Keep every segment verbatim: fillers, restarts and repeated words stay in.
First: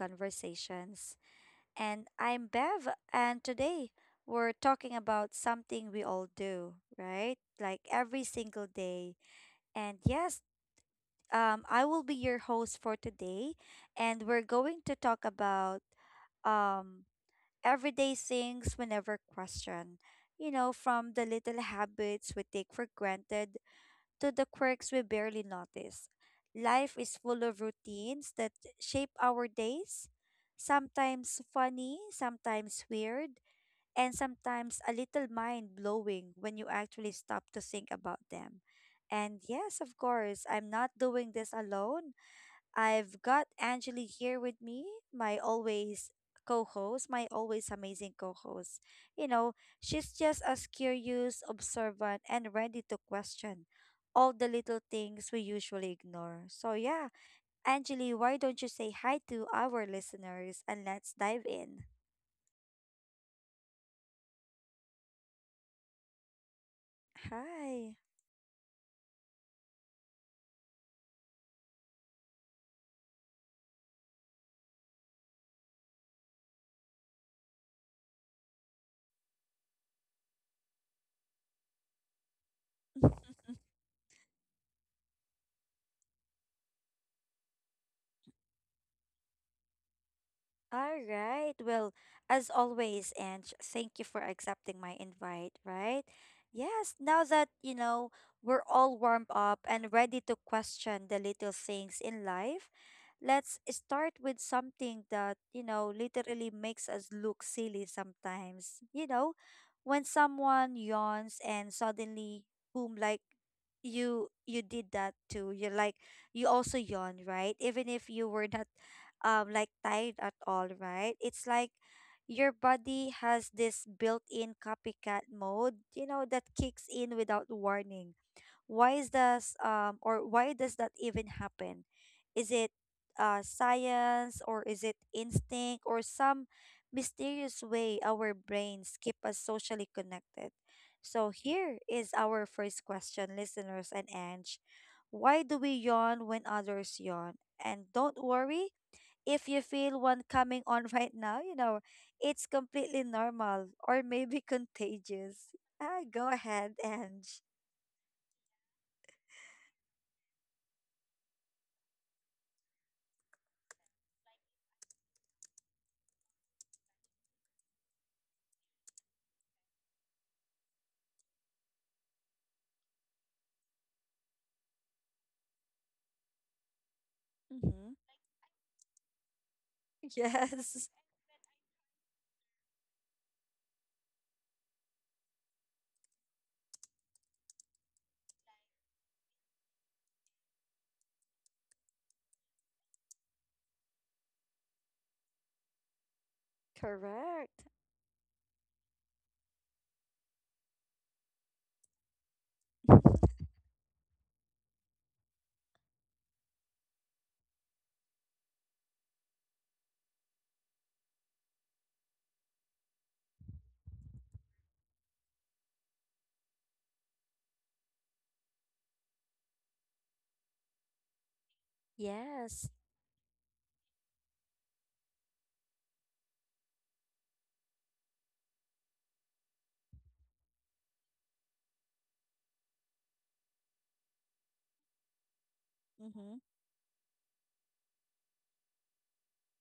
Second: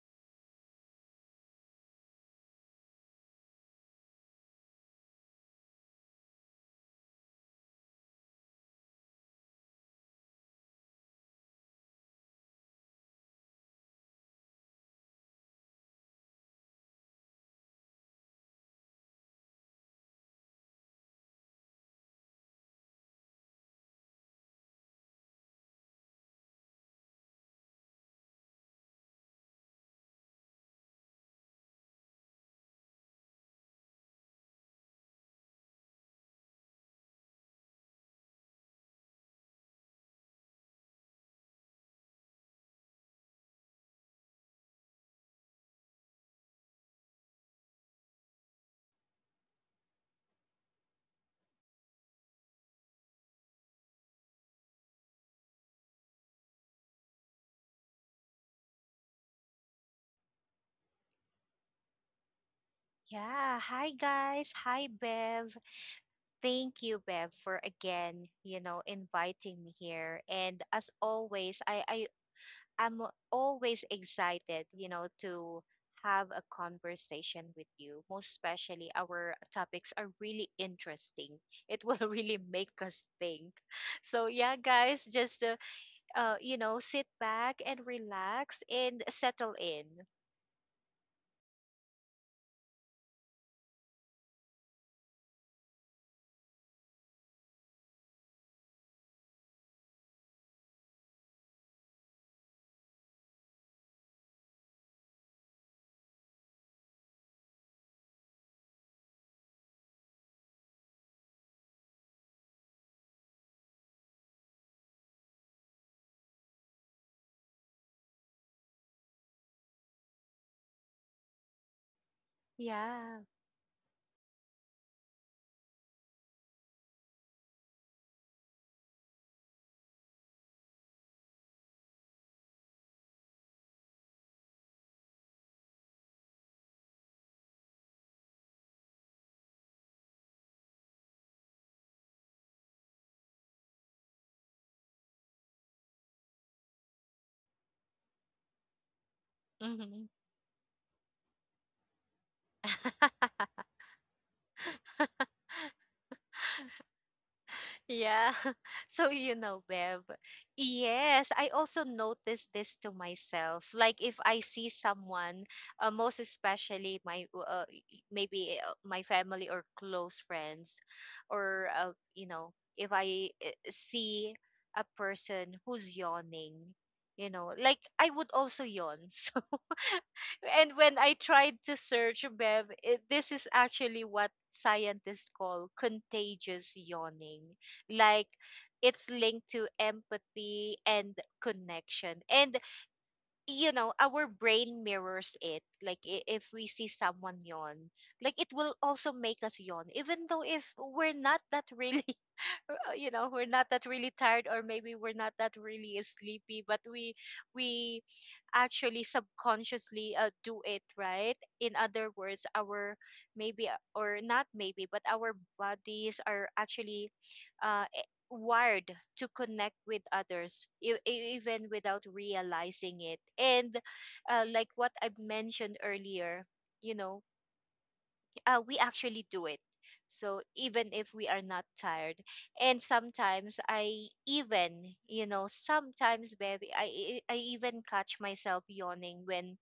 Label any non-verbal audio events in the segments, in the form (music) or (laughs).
Conversations. And I'm Bev, and today we're talking about something we all do, right? Like every single day. And yes, um, I will be your host for today, and we're going to talk about um, everyday things we never question. You know, from the little habits we take for granted to the quirks we barely notice. Life is full of routines that shape our days, sometimes funny, sometimes weird, and sometimes a little mind blowing when you actually stop to think about them. And yes, of course, I'm not doing this alone. I've got Angeli here with me, my always co host, my always amazing co host. You know, she's just as curious, observant, and ready to question all the little things we usually ignore. So, yeah, Angeli, why don't you say hi to our listeners and let's dive in? Yeah, hi guys. Hi Bev. Thank you Bev for Hi. again, you know, inviting me here. And as always, I I am always excited, you know, to have a conversation with you. Most especially our topics are really interesting. It will (laughs) really make us think. So yeah, guys, just uh, uh you know, sit back and relax and settle in. All right. Well, as always, Ange, thank you for accepting my invite, right? Yes, now that, you know, we're all warmed up and ready to question the little things in life, let's start with something that, you know, literally makes us look silly sometimes. You know, when someone yawns and suddenly, boom, like you you did that too. You're like you also yawn, right? Even if you were (laughs) not um like tired at all, right? It's like your body Yeah. has this built-in copycat mode, you know, that kicks in without warning. Why is this um or why does that even happen? Is it uh science or is it instinct or some mysterious way our brains keep us socially connected? So here is our first question, listeners and Ange. Why do we yawn when others yawn? And don't worry, if you feel Mhm. one coming on (laughs) right now, you know, it's completely (laughs) normal or maybe contagious. Ah, go ahead, Ange. Yeah. (laughs) So you know, Bev. Yes, I also notice this to myself. Like if I see someone, uh, most especially my uh, maybe uh, my family or close friends, or uh, you know, if I uh, see a person who's yawning, you know, like Mm-hmm. I would also yawn. (laughs) And Yes. when I tried to search, Bev, it, this is actually what scientists call contagious yawning. Like it's linked to empathy and connection. And, you know, our brain mirrors it. Like i- if we (laughs) see someone Correct. yawn, like it will also make us yawn, even though if we're not that (laughs) really uh, you know, (laughs) we're not that really tired or maybe we're not that really sleepy, but we we actually subconsciously uh, do it, right? In other words, our maybe uh, or not maybe but our bodies are actually uh, e- wired to connect with others e- e- even without Yes. realizing it. And uh, like what I've mentioned earlier, you know, uh, we actually do it. So even if we are not tired, and sometimes I even, you know, sometimes Mm-hmm. baby, I I I even catch myself yawning when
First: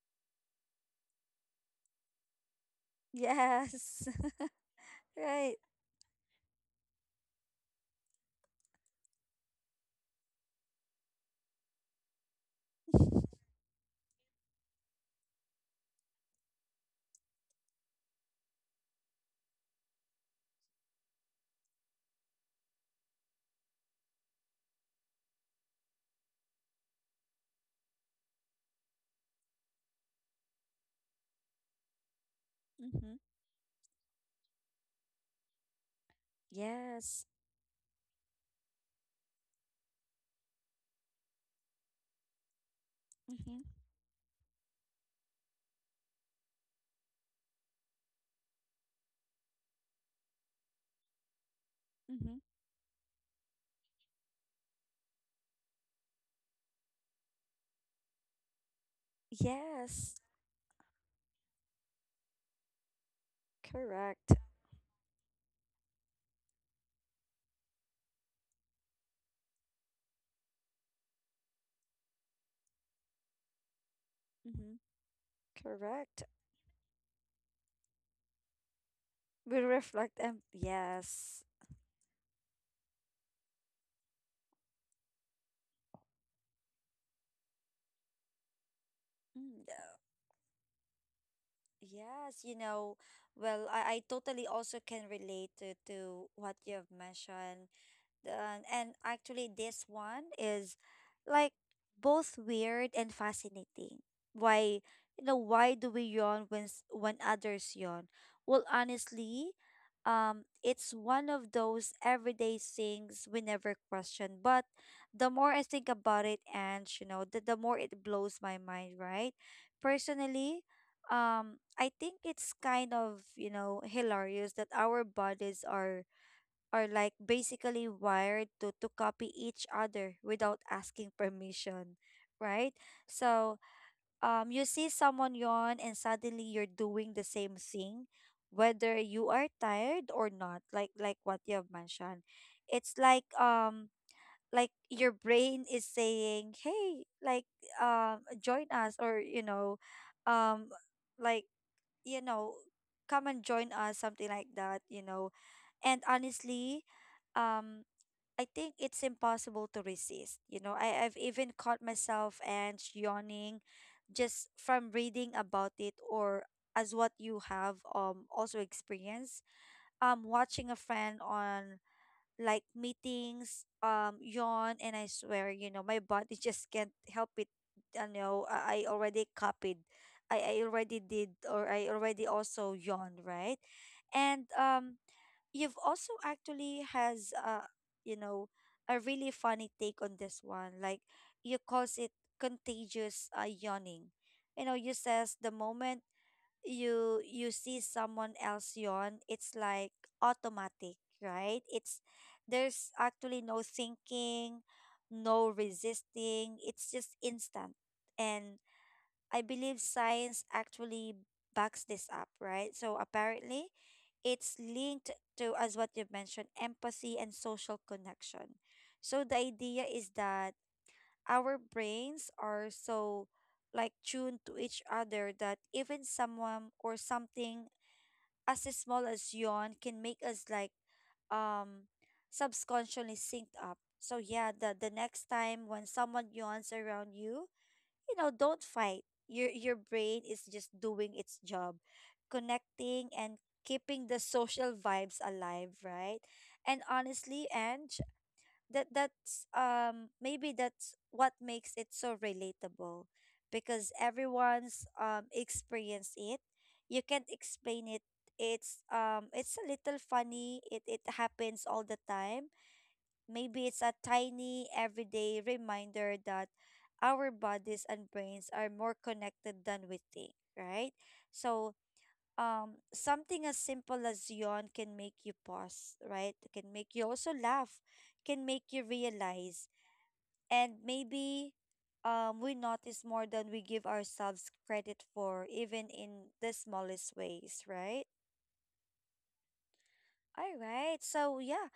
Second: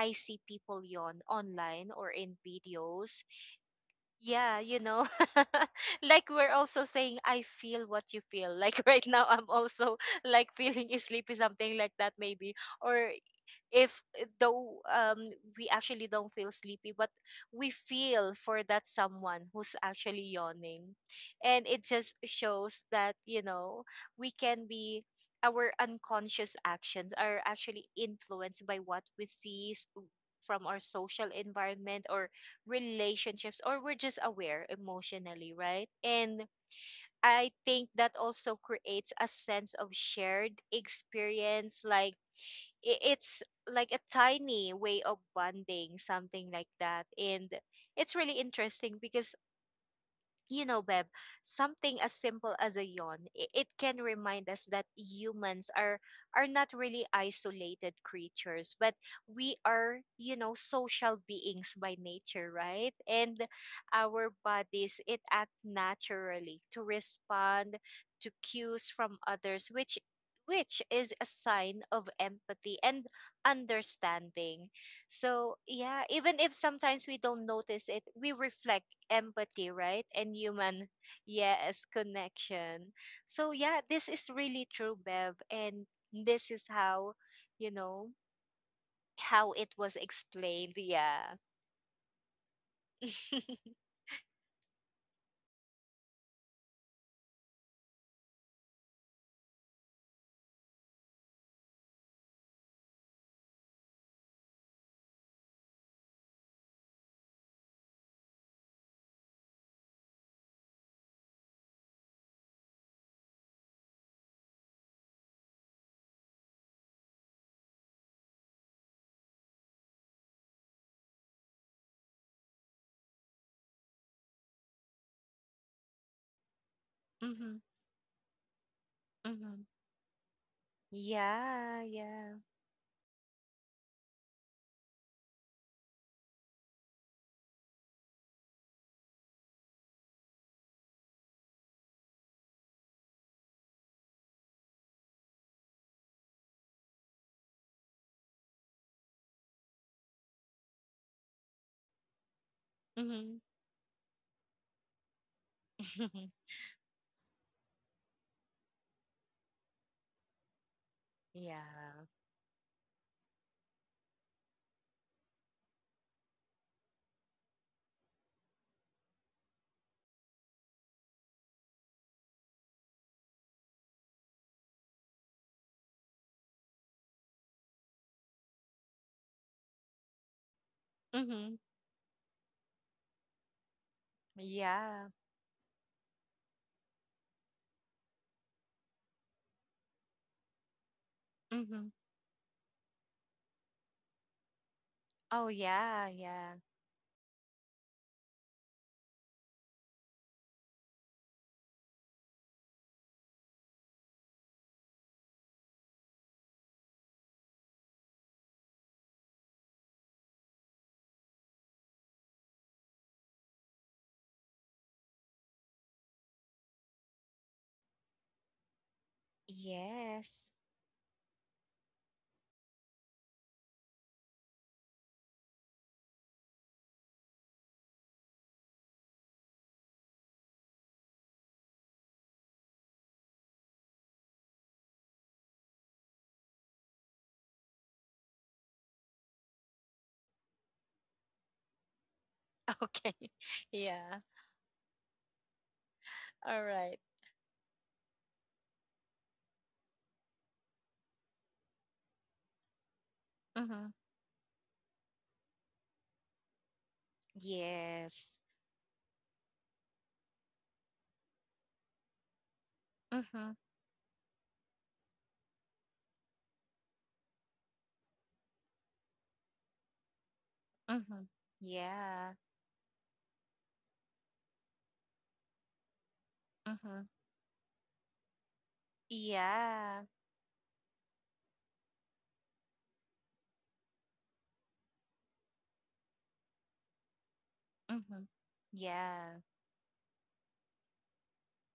I see people yawn online or in videos. Yes. Yeah, you (laughs) know, Right. (laughs) like we're also saying, I feel what you feel. (laughs) Like right now, I'm also (laughs) like feeling sleepy, something like that, maybe, or (laughs) if eh, though um, we actually don't feel sleepy, but we feel for that someone who's actually yawning. And it just shows that you know we can be, our unconscious actions are actually influenced by what we see s- from our social environment or Mm-hmm. relationships, or we're just aware emotionally, right? And Yes. I think that also creates a sense of shared experience, like i- it's Mm-hmm. like a tiny way of bonding, something like that. And it's really interesting because, you know, Beb, something as Mm-hmm. simple as a yawn, i- it can remind us that humans are are not really isolated creatures, but we are, Yes. you know, social beings by nature, right? And our Correct. bodies it act naturally to respond to cues from others, which which is a sign of empathy and understanding. Mm-hmm. So, yeah, Correct. even if sometimes we don't notice it, we reflect We empathy, right? reflect And and human, yes. yes, connection. So yeah, this is really true, Bev, and this is how, you know, how Mm. it was explained. Yeah. Yes, you know, well, (laughs) I, I totally also can relate to, to what you have mentioned. Uh, and actually, this one is like both weird and fascinating. Why, you know, why do we yawn when s- when others yawn? Well, honestly, um, it's one of those everyday things we never question. But the more I think about it, and you know, the, the more it blows my mind, right? Personally, um, I think it's kind of you know hilarious that our bodies are are like Mm-hmm. basically wired to, to copy Mm-hmm. each other without asking Yeah, permission, yeah. right? So um, you see someone yawn and suddenly you're doing the same thing, whether you are tired or not, like like what you have mentioned. It's like um like your brain is saying, "Hey, like um join us," or you know, um like you know, come Mm-hmm. and join us, something like that, you know. And (laughs) honestly, um I think it's impossible to resist. You know, I, I've even caught yeah. myself and yawning just from reading about it or as what you have um also experienced. Um watching a friend on like meetings, um yawn and I swear, you know, my body (laughs) just can't help it. I know I I already copied. I, I already did Mm-hmm. or I already also yawned, right? And um Yeah. you've also actually has a you know a really funny take on this one like you Mm-hmm. calls it contagious uh, yawning you know you says Oh, the moment yeah, yeah. you you see someone else yawn it's like automatic, right? It's there's actually no thinking, no resisting, it's just instant. And I believe science actually backs this up, right? So apparently, it's linked to, as what you've mentioned, empathy and social connection. So the idea is Yes. that our brains are so like tuned to each other that even someone or something as small as yawn can make us like um subconsciously synced up. So yeah, the the next time when someone yawns around you, you know, don't fight. Your your brain is just doing its job, (laughs) connecting Okay. and keeping the Yeah. social vibes alive, right? All And right. honestly, and that that's um maybe that's what makes it so relatable Mm-hmm. because everyone's um experienced it. You can't explain it. Yes. It's um it's a little funny. It it happens all the time. Mm-hmm. Maybe it's a tiny everyday reminder that our bodies and brains are more connected than we think, right? Mm-hmm. So, Yeah. um, something as simple as yawn can make you pause, right? Can make you Mhm. also laugh, can make you realize, Yeah. and maybe um, we notice more than we give ourselves credit for, even in the smallest ways, right? Mhm. Yeah. All right. So, yeah,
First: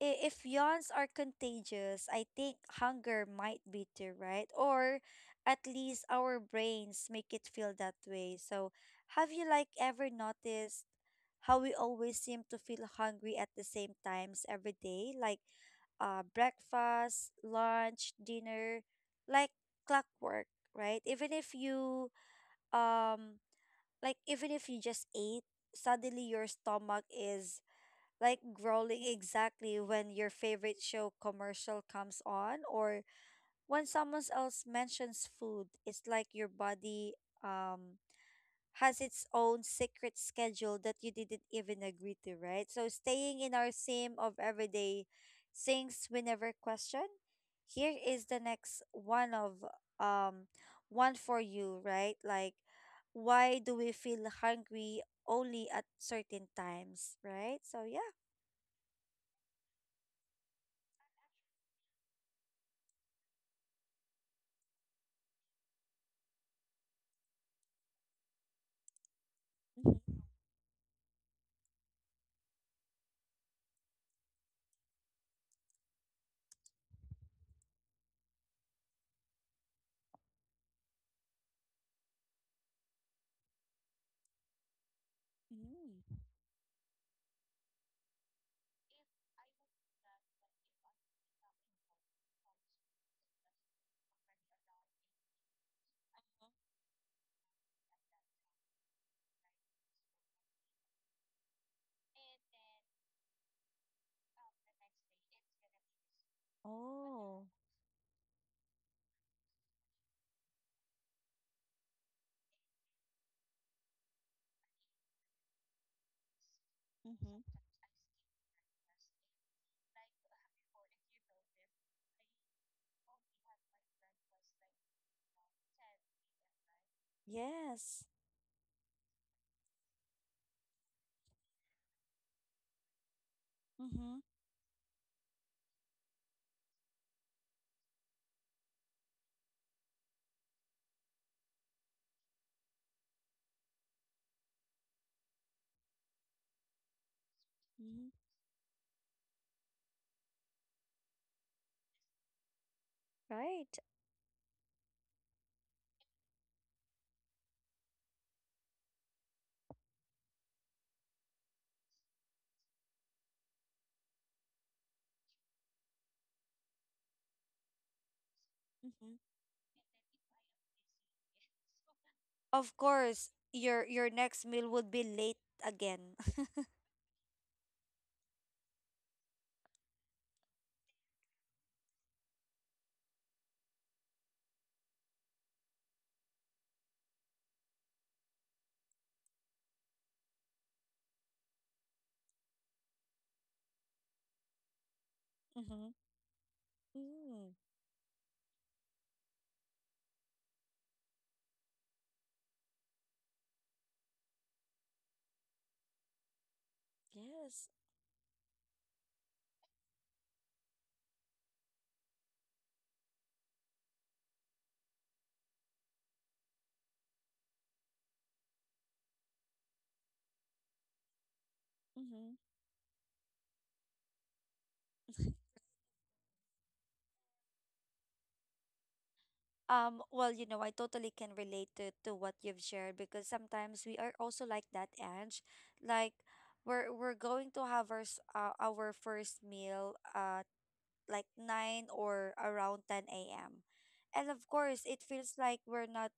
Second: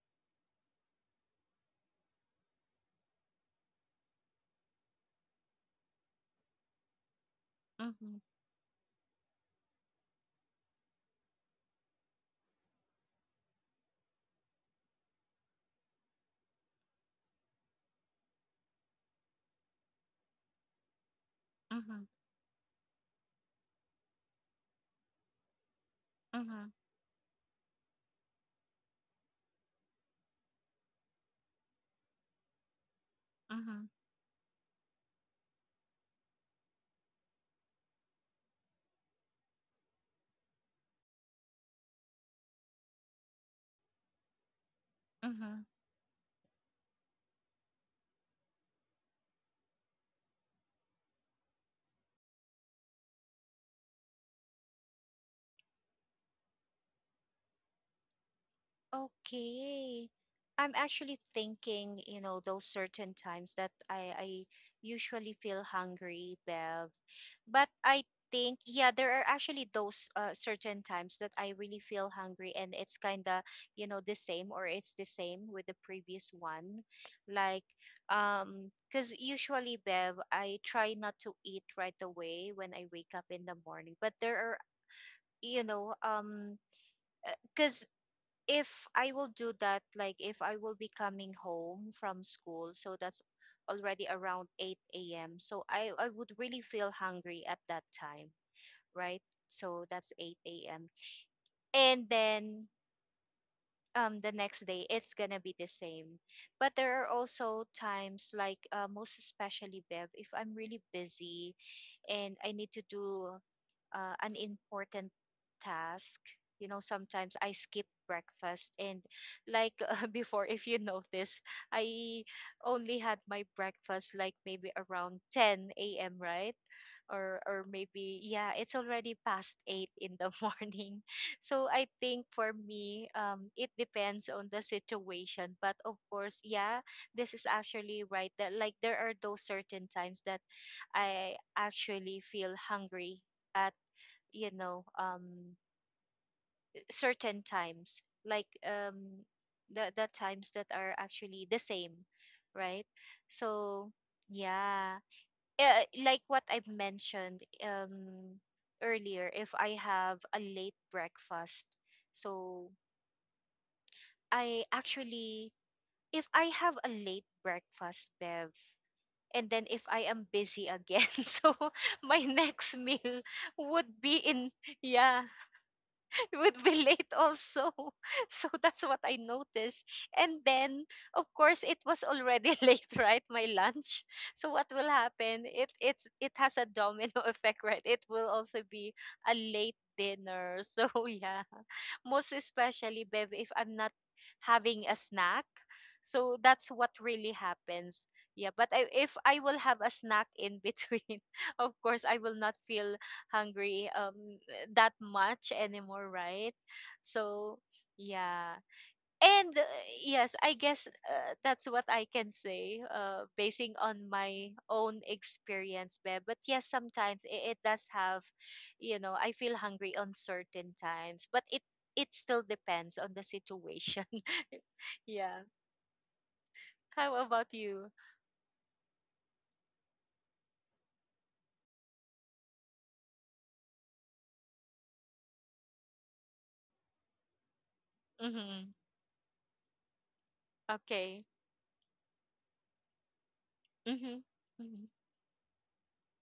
i- if yawns are contagious, I think hunger might be too, right? Or at least our brains make it feel that Mhm. way. So, have you like ever noticed how we always seem to feel hungry at the same times every day, like uh breakfast, lunch, dinner, like clockwork, right? Even if Mhm. you um like even if you just ate, suddenly your Mhm. stomach is like growling exactly when your favorite show commercial comes on or Mhm. when someone else mentions food. It's like your body um has its own secret schedule that you didn't even agree to, right? So staying in our theme of everyday Mhm. things we never question, here is the next one of um one for you, right? Like why do we feel hungry only at certain times, right? So yeah. Okay. I'm actually thinking, you know, those certain times that I, I usually feel hungry, Bev. But I think, yeah, there are actually those (laughs) uh, certain times that I really feel hungry, and it's kind of, you know, the same, or it's the same with the previous one. Like, um, because usually, Bev, I try not to eat right away when I wake up in the morning. But there are, you know, Mm. um, because if I will do that, like if I will be coming home from school, so that's already around eight a m. So I, I would really feel hungry at that time, right? So that's eight a m. And then um, the next day, it's going to be the same. But there are also times, like uh, most especially, Bev, if I'm really busy and I need to do uh, an important task, you know, sometimes I Mm-hmm. skip breakfast. And like (laughs) uh, before, if you notice, I only had my breakfast like maybe around ten a.m., right? Or or Yes. maybe yeah, it's already past eight in the (laughs) morning. So I think for me, um it Mm-hmm. depends on the situation. But of course, yeah, this is actually right that like there are those certain times that I actually feel hungry at, you know, um certain times, Mm-hmm. like um the the times that are actually the same, right? Right. So yeah, uh, like what I've mentioned um earlier, if I have a late breakfast, so I actually, if I have a late breakfast, Bev, Mm-hmm. and then if I am busy again (laughs) so my next Of meal course, your would your be next in, meal would be yeah, late again. (laughs) (laughs) would be late also. (laughs) So that's what I noticed. And then, of course, it was already (laughs) late, right? My lunch. So what will happen? It it's it has a domino (laughs) effect, right? It will also be a late dinner. (laughs) So yeah. Most especially, Bev, if I'm not having a snack. Mm-hmm. So that's what really Mm. happens. Yeah, but I, if I will have a snack in between, (laughs) of course I will not feel hungry. Um, that much anymore, right? So, Yes. yeah. And uh, yes, I guess uh, that's what I can say, uh, basing on my own experience, Beb. But yes, sometimes it, it does have, you know, I feel hungry on certain times, but it it Mm-hmm. still depends on the situation. (laughs) yeah. How about you? Um, well, you know, I totally can relate to, to what you've shared because sometimes we are also like that, Ange. Like we're we're going to have our s- uh, Mm-hmm. our first meal uh Okay. like nine or around ten a m. Mm-hmm. And of course, Mm-hmm. it feels like we're not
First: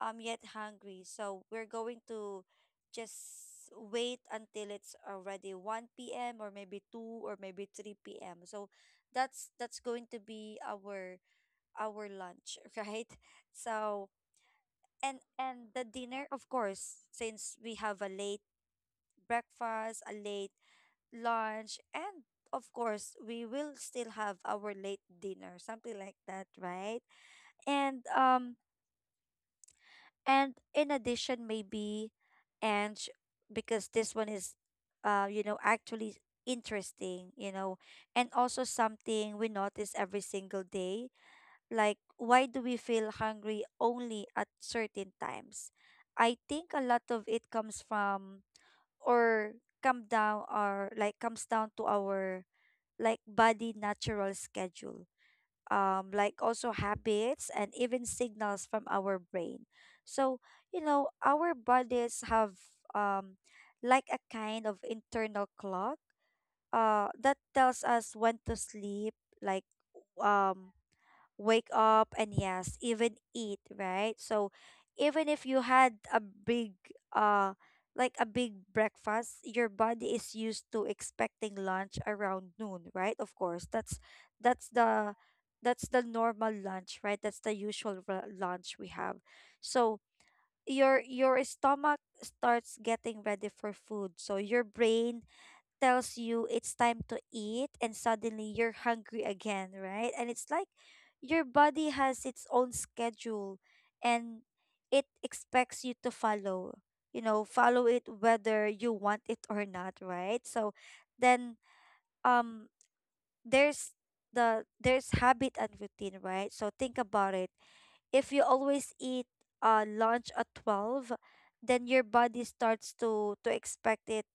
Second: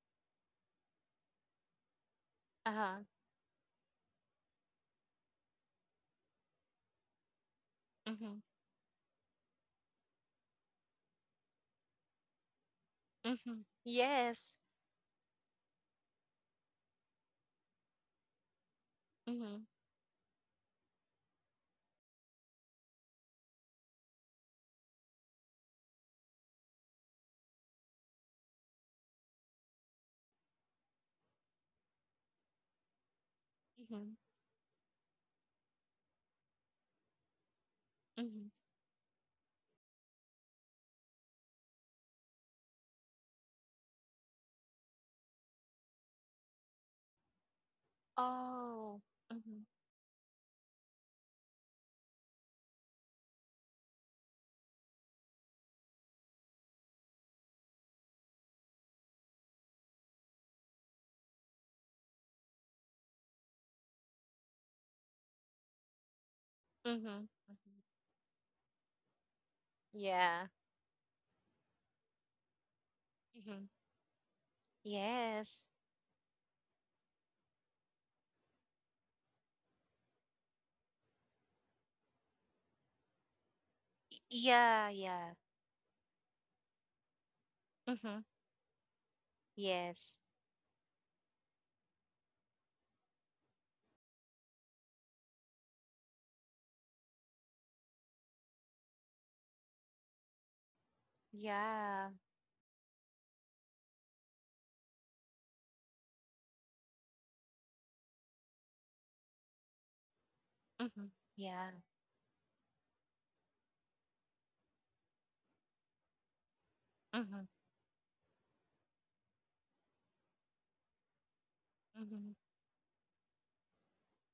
um yet hungry, so we're going to Uh-huh. just wait until it's already one p m or maybe two or maybe 3 Mm-hmm. p.m. So that's that's going to be our our lunch, (laughs) right? Mm-hmm. So Yes. and and the dinner, of course, since we have a late Mm-hmm. breakfast, a late lunch, and of course, we will still have our late dinner, something like that, right? And um and in addition maybe and sh- because Mm-hmm. this one is uh you know actually interesting, you know, and Mm-hmm. also something we notice every single day, like why do we feel hungry only at certain times? I think a lot of it comes from Oh. or Mm-hmm. come down or like comes down to our like body natural schedule, um like also habits and even signals from our brain. So you know our bodies have um like a kind of internal clock uh Mm-hmm. that tells us when to sleep, like Yeah. um wake up, and yes, even eat, Mm-hmm. right? So even if you Yes. had a big uh like a big breakfast, your body is used to expecting lunch around noon, right? Of course, that's Y- that's Yeah, the Yeah. that's the normal lunch, right? That's the usual Mm-hmm. ra- lunch we have. So Yes. your your stomach starts getting ready for food. So your brain tells you it's time to eat and suddenly you're hungry again, right? And it's like your body Yeah. has its own schedule and it expects you to follow, you know, follow it whether you want it or not, right? So Mm-hmm. then Yeah. um there's the there's habit and routine, right? So think about Mm-hmm. it. If you always eat uh lunch at twelve, then your Mm-hmm. body starts to to expect it,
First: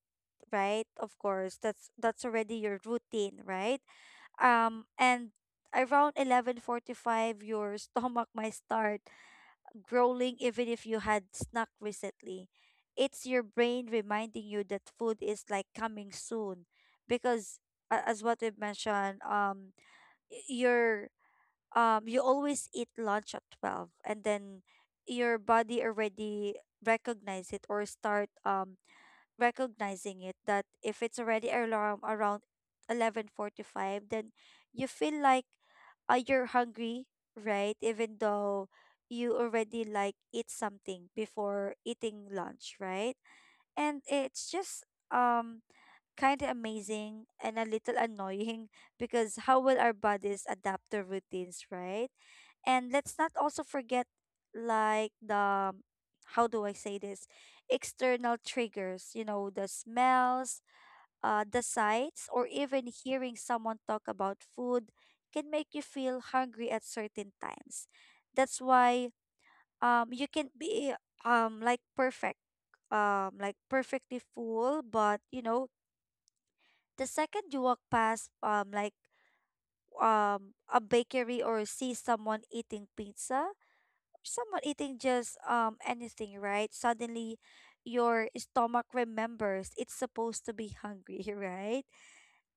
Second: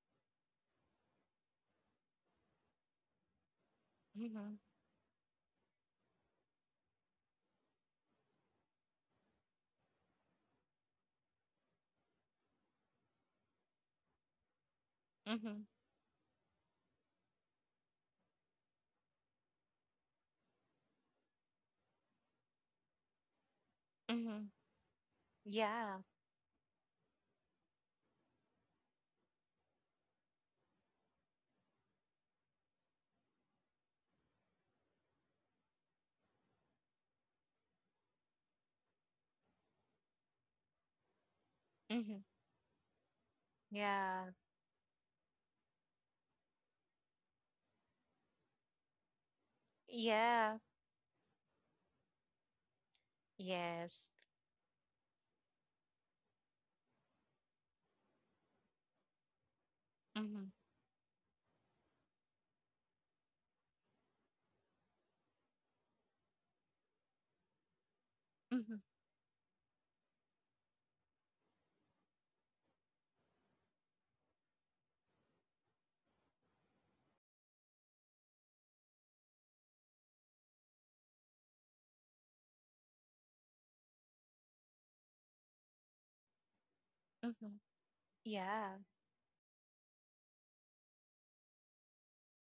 right? Of course, that's that's already your routine, right? Mm-hmm. Um, and around eleven forty-five, your (laughs) stomach might start growling, even if you had snack recently. It's your brain reminding you that food is Mm-hmm. like coming soon, because a- as what we've mentioned, um, y- you're um you always eat lunch at twelve, and Mm-hmm. then your body Yeah. already recognize it or start um recognizing it that if it's already alarm around eleven forty-five, then you feel like uh, you're hungry, right? Even though you already like eat something before Mm-hmm. eating lunch, right? And Yeah. it's just um kind of amazing and a little annoying (laughs) because how will our bodies Yeah. adapt to routines, right? And let's not also forget Yes. like the how do I say this? External triggers, you know, the Mm-hmm. smells, uh, the sights, or even hearing someone talk about food can make you feel hungry at certain times. That's Mm-hmm. why um you can be um like perfect um like perfectly full, but you know the second you walk past um like um a bakery or see someone eating pizza, someone eating just um anything, right? Suddenly Mm-hmm. your Yeah. stomach remembers it's supposed to be hungry, (laughs) right?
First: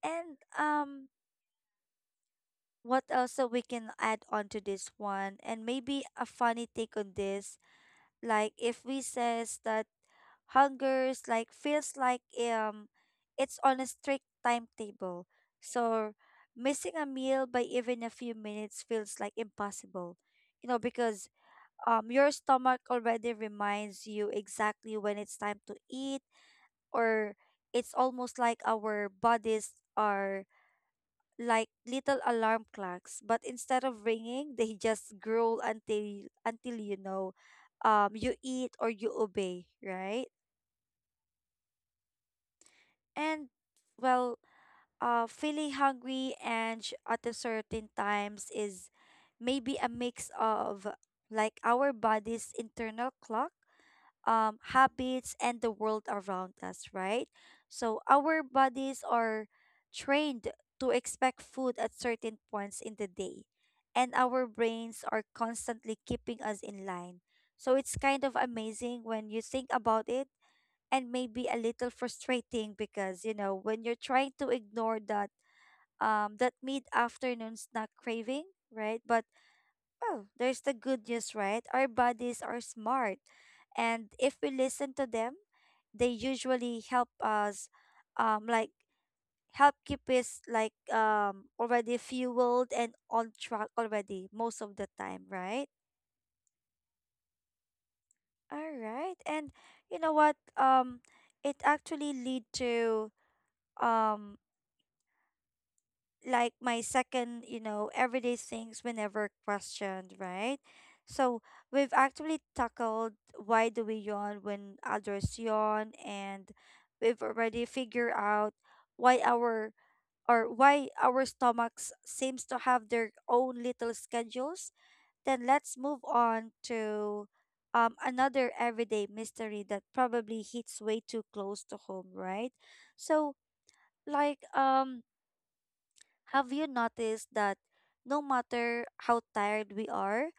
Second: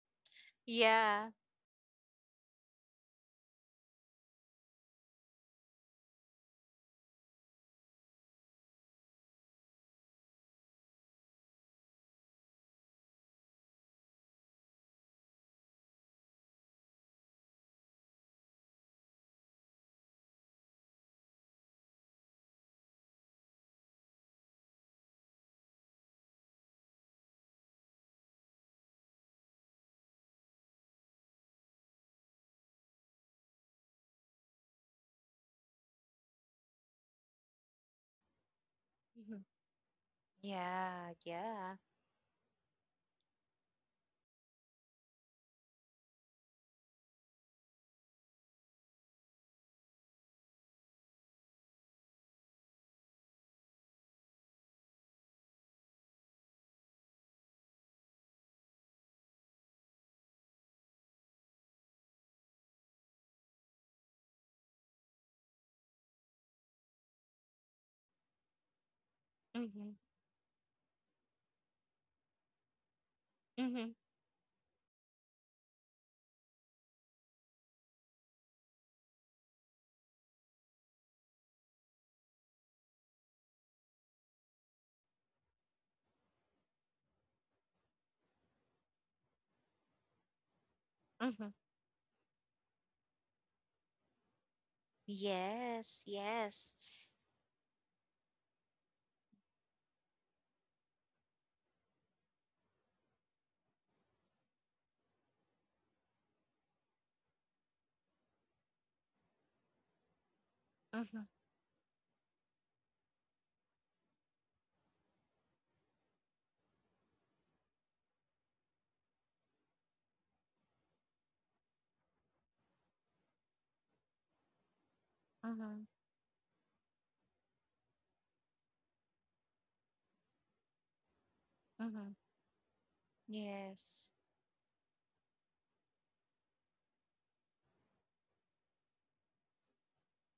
And um Yeah. what else that we can add on to this one, and maybe a funny take on this? Like if we says that hungers like feels like um it's on a strict timetable, so missing a meal by even a few minutes feels like impossible, you know, because um, your stomach already reminds you exactly when it's time to eat. Or it's almost like our bodies are like little alarm clocks, but instead of ringing, they just growl until until you know, um, you eat or you Mm-hmm. obey, right? Yeah. Yeah. And well, uh, feeling hungry and sh- at a certain times is maybe a mix of like our body's internal clock, um, habits, and the world around us, right? So our bodies are trained to expect food at certain points in the day, and our brains are constantly keeping us in line. So it's kind of amazing when you think Mm-hmm. about it, and maybe a little frustrating because, you know, when Mm-hmm. you're trying to ignore that um that mid afternoon snack craving, right? But well, there's the good news, right? Our bodies are smart. And if we listen to them, they usually help us um like help keep us like um Mm-hmm. already fueled and on track already most of the time, right? Yes. Yes. All right. And you know what? Um it actually lead to um like my second, you know, everyday things we never questioned, right? Mm-hmm. So we've actually tackled why do we yawn when others yawn, and we've already figured out why our, or why our stomachs seems to have their own little schedules. Then let's Mm-hmm. move on to um, another everyday mystery that probably hits way too close to home, Mm-hmm. right? So Yes. like um have you noticed that no matter how tired we are,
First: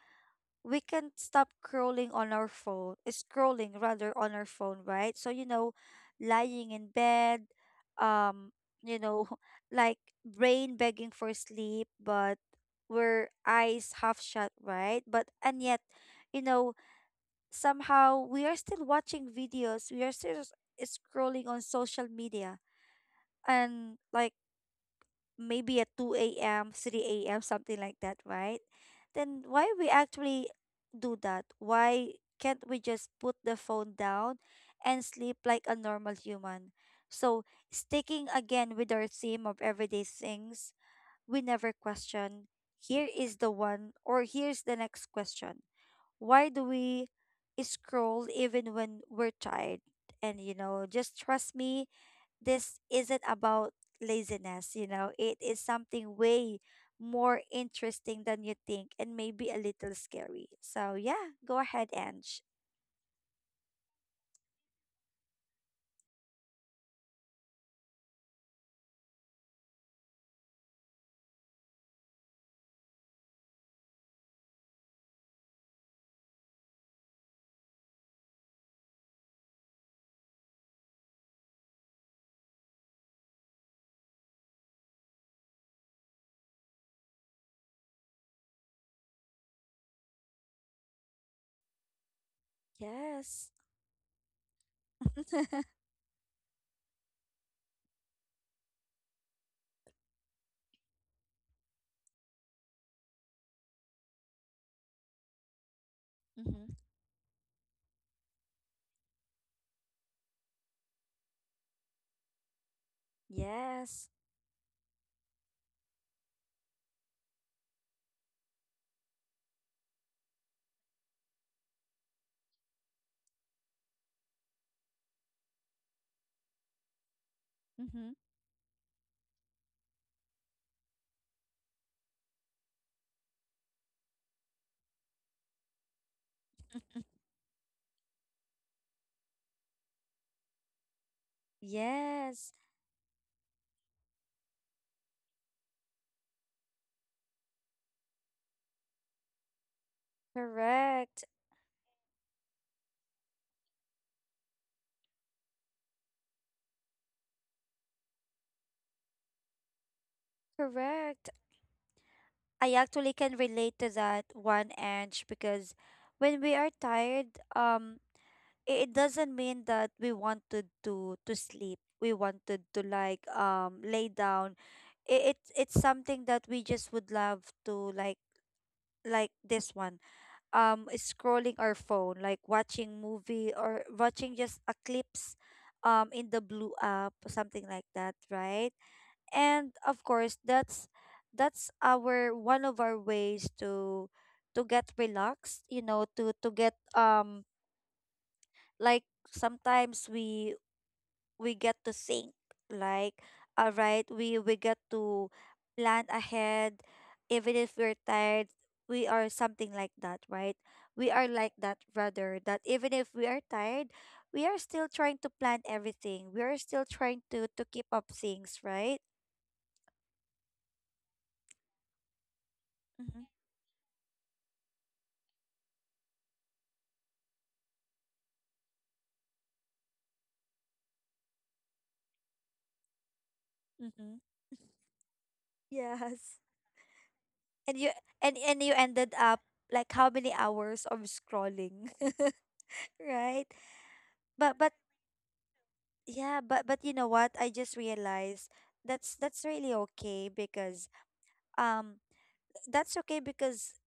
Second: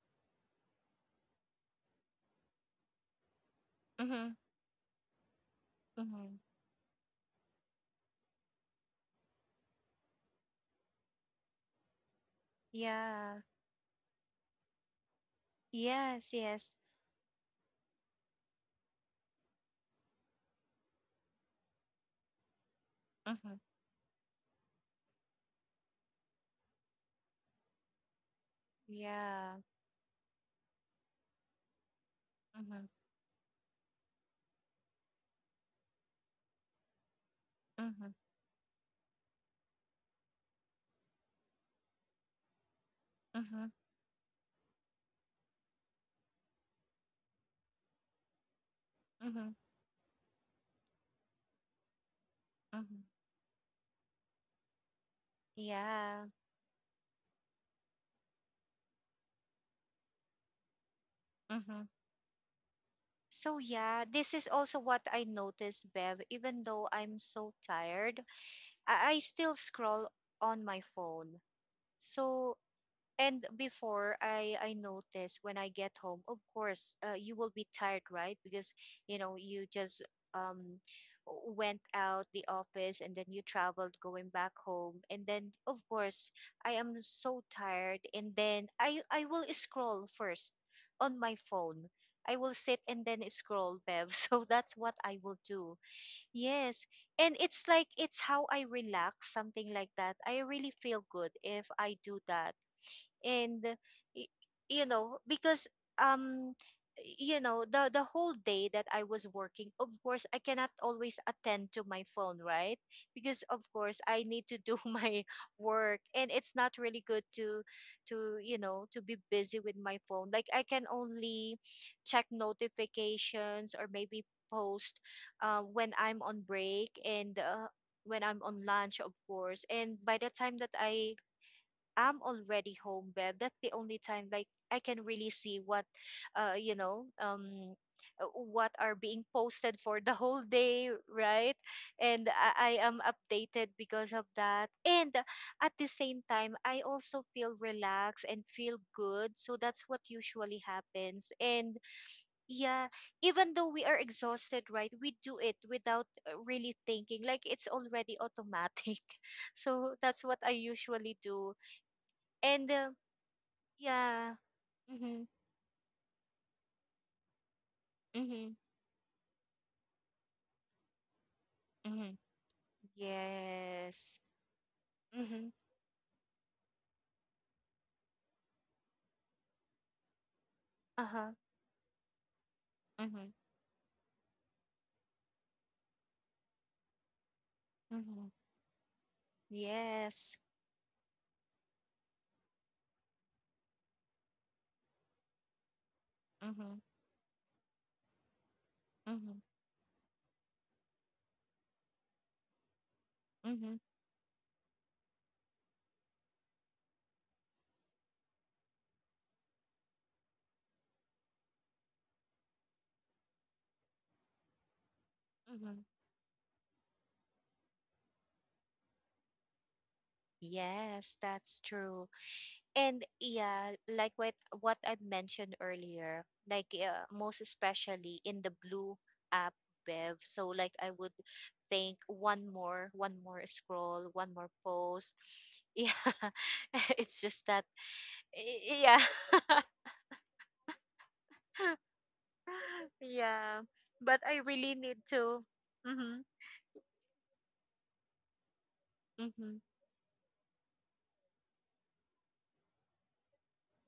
we can't stop scrolling on our phone, scrolling rather on Mhm. our phone, right? So, you know, Mhm. lying in bed, um, you know, (laughs) like brain begging for sleep, but we're Yeah. eyes half shut, right? But and yet, Yes, you know, yes. somehow we are still watching videos, we are still s- scrolling on social media. Mhm. And like maybe at two a m, three a m, something like that, right? Then Yeah. why we actually do that? Why can't we Mhm. just put the phone down and sleep like a normal human? So, Mhm. sticking again with our theme of everyday things, we never question. Here is the Mhm. one, or here's the next question. Why do we scroll even when we're Mhm. tired? And you know, just trust me, this Mhm. isn't about laziness, you know, it is something Yeah. way more interesting than you think, and maybe a little scary. So, yeah, go ahead, Mhm. Ange. So yeah, this is also what I noticed, Bev. Even though I'm so tired, I, I still scroll on my phone. So, and before I I notice when I get home, of course, uh, you will be tired, right? Because you know you just um went out the office, and then you traveled going back home, and then of course I am so tired, and then I I will scroll first on my phone. I will sit and then Yes. scroll, Bev. (laughs) So that's what (laughs) I will Mm-hmm. do. Yes. And it's like it's how I relax, something like that. I really feel good if I do that. And y- you know, because um you know, the the whole day that I was working, of course I cannot always attend to my phone, right? Because of course Yes. I need to do (laughs) my work, and it's not really good to to you know, to be busy with my phone. Like I can only check notifications or maybe post uh, when I'm on break, and uh, Mm-hmm. when I'm on lunch, of course. And by the time that I am already home, Bev, that's the only time like I can really see what, uh, you know, um, uh, what are being posted for the whole day, right? And Yes. I, I am updated because of that. And at the same time, I also feel relaxed and feel good. So that's what usually Correct. happens. And yeah, even though we are exhausted, right, we do it without uh, really thinking. Like it's already automatic. (laughs) So that's what I usually Correct. do. And, I uh, actually can relate to that yeah. one, Mm-hmm. Ange, because when we are tired, um, Mm-hmm. i- it doesn't mean that we wanted to to sleep, Mm-hmm. we wanted to like um lay Yes. down. it, it Mm-hmm. it's something that we just would love to like like this one, um Uh-huh. scrolling our phone, like watching Mm-hmm. movie or watching just a clips um in the blue app, something like that, Mm-hmm. right? And of Yes. course that's that's our one of our ways to to get relaxed, you know, to to get Mm-hmm. um like Mm-hmm. sometimes we we get to think like all Mm-hmm. right, we we get to plan ahead even if we're tired, we are, something like that, right? We are like that, rather that even if we are tired, we are still trying to plan Mm-hmm. everything, we are still trying to to keep up things, right? Yes, that's true. And Mm-hmm. yeah, like what what I mentioned earlier, like uh, most especially in the blue app, Bev. So like I would think one more, one more scroll, Mm-hmm. one more post. (laughs) (laughs) Yeah, Yes. (laughs) it's just that. And you and and you Yeah. ended up (laughs) like how many hours of scrolling, (laughs) (laughs) right? yeah. But I but but really need to. Mm-hmm. yeah, but but you know what? I just realized that's that's Mm-hmm. really okay because um that's okay because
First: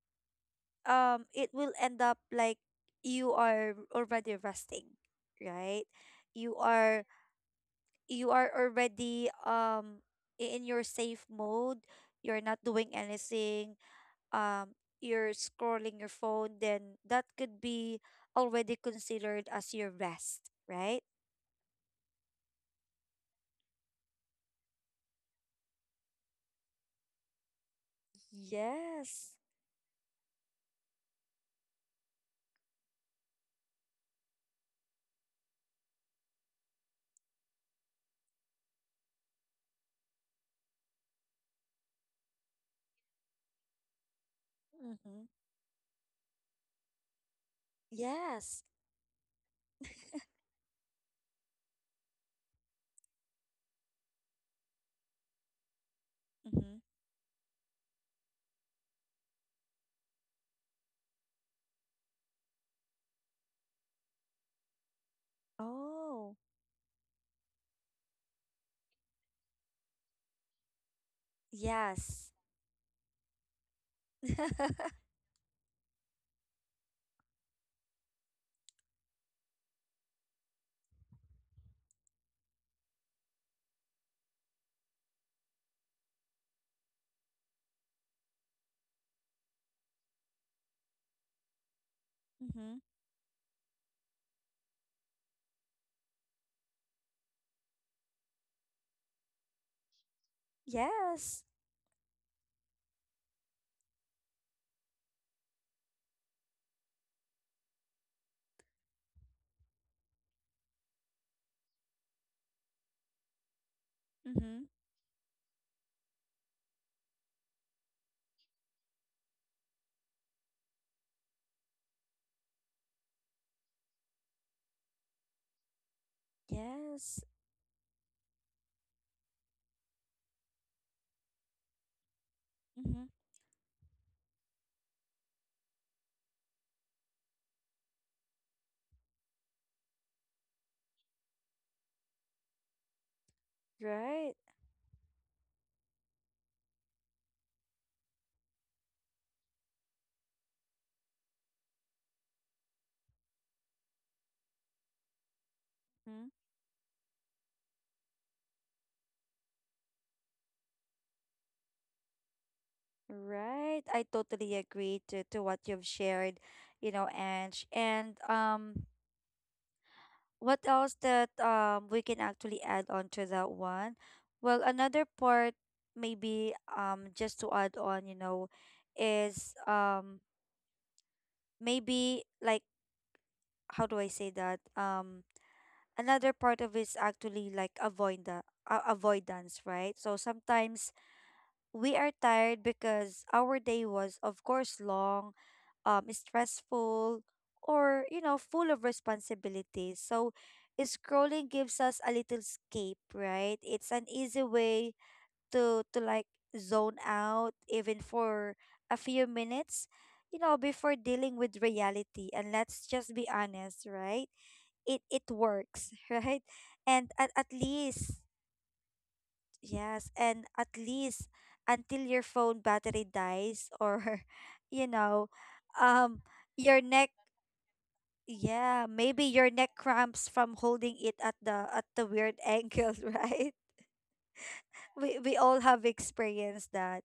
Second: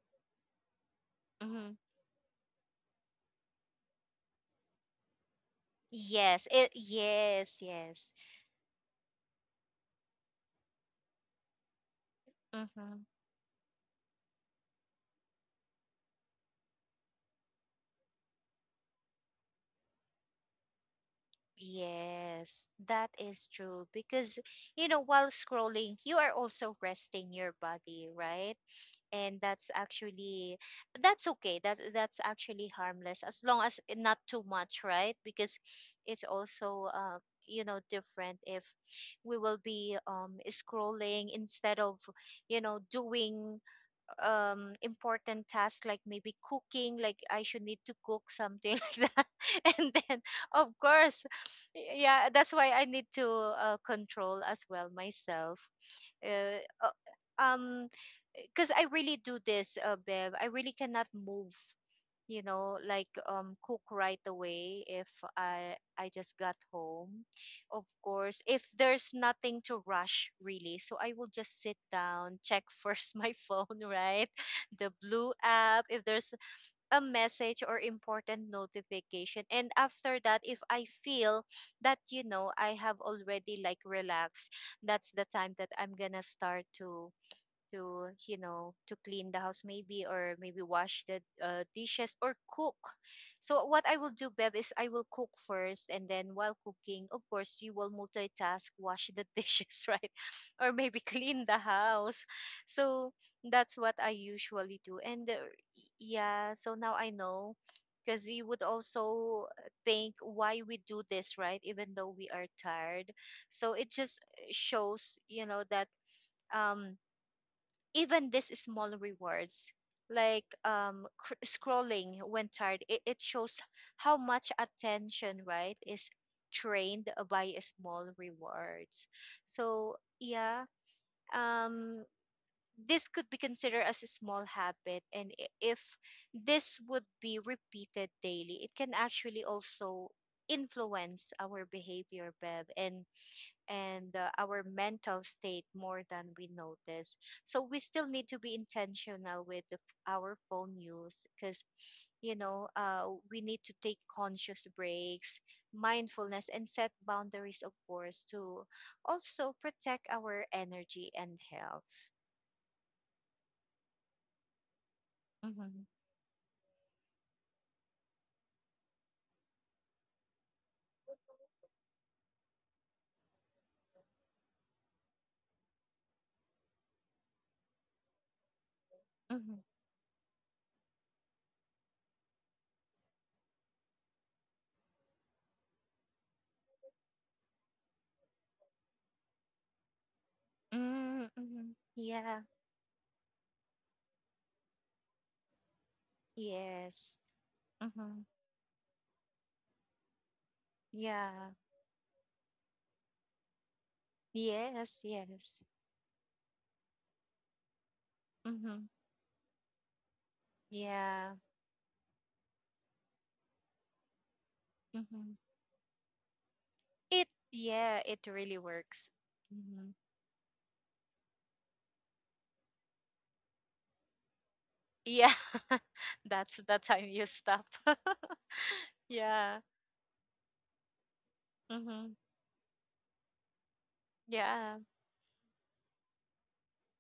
um it Mm-hmm. will end up like you are already resting, right? Yes. You It, are yes. Yes. you are already um i- in your safe mode. You're not doing Mm-hmm. anything. Um you're scrolling your phone, then that could be already considered as your rest, right? Yes. That is true, because you know while scrolling, you are also resting your body, right? Yes. And that's actually, that's okay, that that's actually harmless as long as i- not too much, right? Because it's also uh you know different if we will be um scrolling instead of, you know, doing um Mm-hmm. important tasks, like maybe cooking, like I should need to cook Yes. something (laughs) like that. And then of course, y- yeah, that's why I need to uh, control as well myself, uh, Mm-hmm. uh, um because I really do this, uh, Bev. I really cannot move, you know, like um, cook right away if I I Oh. just got home. Of course, if there's nothing to rush really, so I will just sit Yes. down, check first (laughs) my phone, (laughs) right, Mm-hmm. the blue app, if there's a message or important notification. And after that, if I feel that you know I have already like relaxed, that's the time that I'm gonna start to to you know to clean the house maybe, or maybe wash the uh, dishes or cook. So what I will do, Beb, is I will cook first, and then while cooking, of course, you will multitask, wash the (laughs) dishes, right, or maybe Yes. clean the house. So that's what I usually do. And uh, Yeah, so now I know, because you would also think why we do this, right, even though we are tired. So it just Mm-hmm. shows you know that um even these small rewards, like um cr- scrolling when tired, it, it shows how much attention, right, is trained Yes. by a small rewards. So yeah. um Mm-hmm. this could be considered as a small habit, and i- if this would be repeated daily, it can actually also influence our behavior, Bev. and and uh, Right. our mental state more than we notice. So we still need to be intentional with the, our phone use, because you know uh, we need to take conscious breaks, Mm-hmm. mindfulness, and set boundaries, of course, to also protect our energy and health. Right. I totally agree to, to what Mm-hmm. you've shared, you know, Ange. And um what else that um we can actually add on to that one? Well, another part maybe um just to add on, you know, is Mm-hmm. um maybe like how do I say that? Um another part of it's actually like avoid the, uh, avoidance, right? So sometimes Mm-hmm. we are Yeah. tired because our day was, of course, long, um, Yes. stressful, or Mm-hmm. you know, full of responsibilities. So Yeah. scrolling gives us a little escape, right? It's an easy way Yes. Yes. to to like zone out, even for Mm-hmm. a few minutes. You know, before Yeah. dealing with reality, and let's just be honest, right? it it Mm-hmm. works, (laughs) right? And It at, at yeah, least it really works. Hmm. yes, and at least until your phone battery dies, or (laughs) you know, Yeah, (laughs) um that's your the time neck, you stop. (laughs) yeah, maybe your Yeah. neck cramps from holding it at the at the Mm-hmm. weird (laughs) angle, right? Yeah. we we all have experienced that.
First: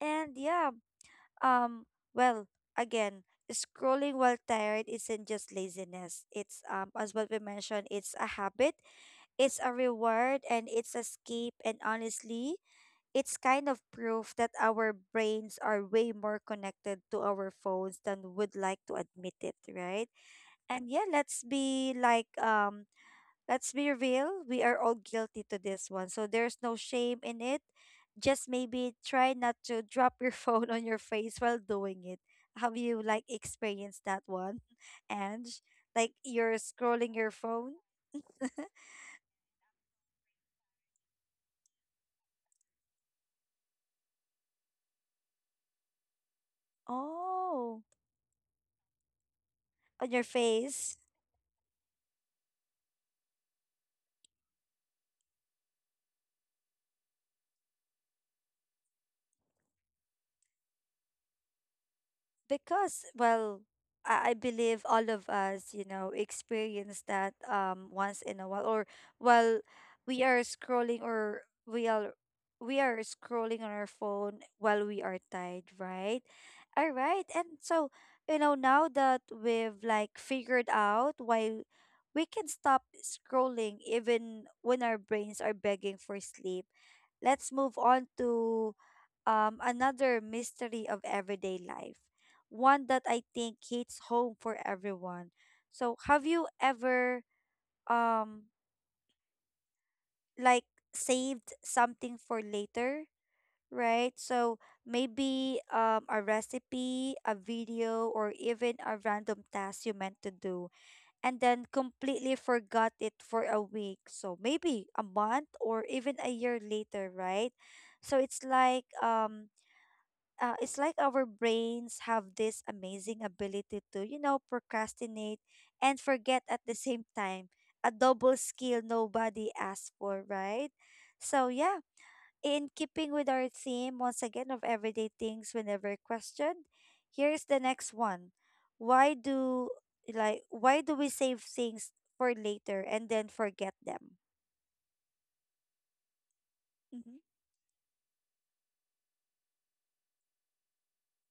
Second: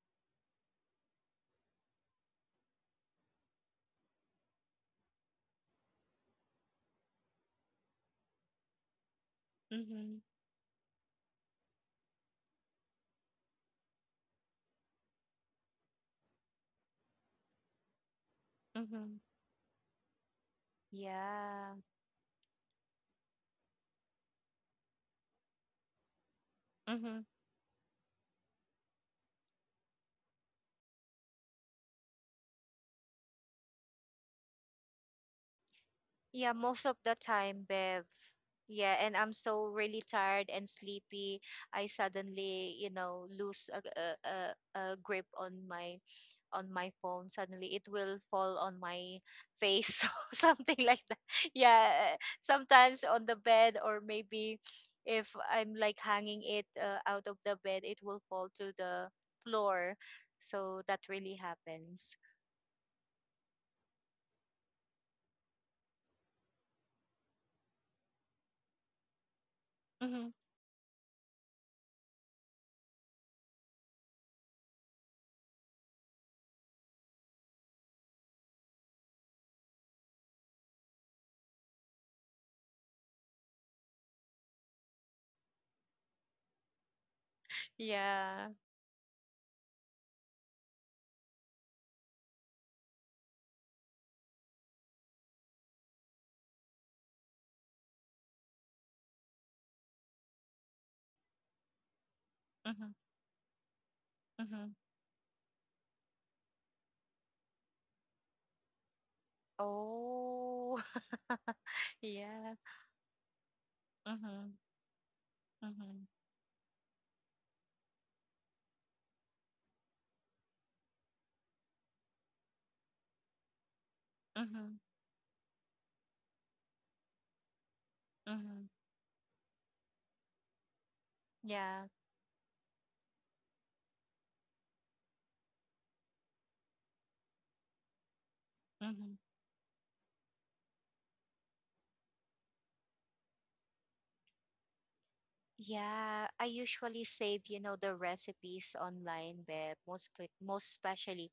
And yeah, um well, again, scrolling while tired isn't just laziness, it's um as what we mentioned, it's a habit. It's a Mm-hmm. reward, and it's escape, and honestly, it's kind of proof that our brains are way more connected to our phones than would like to Mm-hmm. admit it, right? And yeah, let's Yeah. be like um let's be real, we are all guilty to this one. So there's no shame Mm-hmm. in it. Just maybe try not to drop your (laughs) phone on your face while doing it. Have you like experienced that one? (laughs) And like Yeah. you're Most of scrolling the your time, phone? Bev. Yeah, and I'm so really tired and sleepy. I suddenly, you know, lose a a, a, a grip on my on my phone. Suddenly Oh, it will fall on my face (laughs) on your or something face. like that. Yeah, sometimes on the bed, or maybe if I'm like hanging it uh, out of the bed, it will fall to the floor. So that really happens. Because well, I I believe all of us, you know, experience that um once in a while or while we Hmm. are scrolling, or we are we are scrolling on our phone while we are tired, right? All right. And so, you know, now that we've like figured out why we can stop scrolling even when our brains are begging for sleep, let's move on Yeah. to um, another mystery of everyday life, one that I think hits home for everyone. So, have you ever um like saved something for Hmm. later, right? So Hmm. maybe um a recipe, a video, or even a random task you meant to do, Oh. and (laughs) then completely Yeah. forgot it for a week. So Hmm. maybe a month or Hmm. even a year later, right? So it's like um uh, it's like our brains have this amazing ability to, you know, Hmm. procrastinate and forget at the same time. A double Hmm. skill nobody asked for, right? So, yeah, Yeah. in keeping with our theme, once again, of everyday things whenever questioned, here's the next one. Why Hmm. do, like, why do we save things for later and then forget them? Yeah, I usually Mm-hmm. save, you know, the recipes online, Beb, most pe- most especially,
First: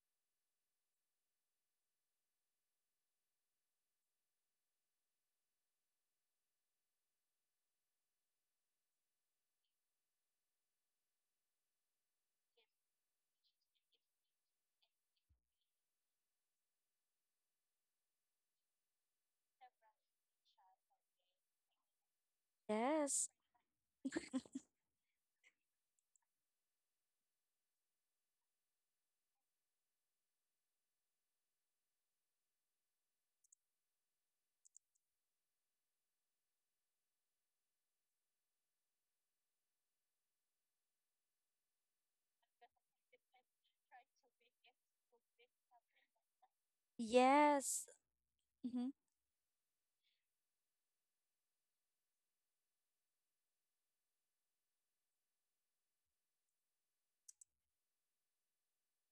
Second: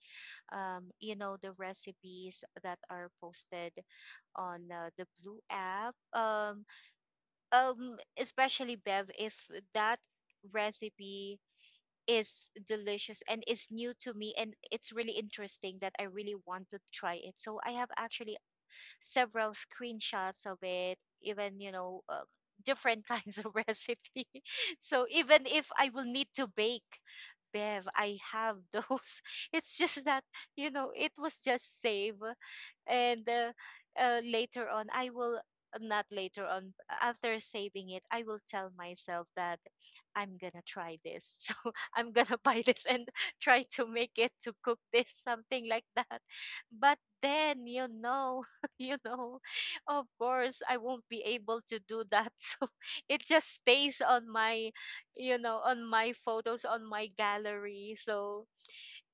um, you know, the recipes that are posted on uh, the Blue app. Um, um, especially, Bev, if that recipe is delicious and is new to me, and it's really interesting that I really want to try it. So I have actually several screenshots of it, even, you know, uh, different Yes, kinds of (laughs) recipe. So even if I will need to bake, Bev, I have those. (laughs) It's just that, you know, it was just save. And uh, uh, Later on, I will, not later on, after saving it, I will tell myself that I'm gonna try this. (laughs) So I'm gonna (laughs) buy this and try to make it, to cook this, something like that. But then, you yes. know, (laughs) Mm-hmm. you know, of course I won't be able to do that. (laughs) So it just stays on my, you know, on my photos, on my gallery. So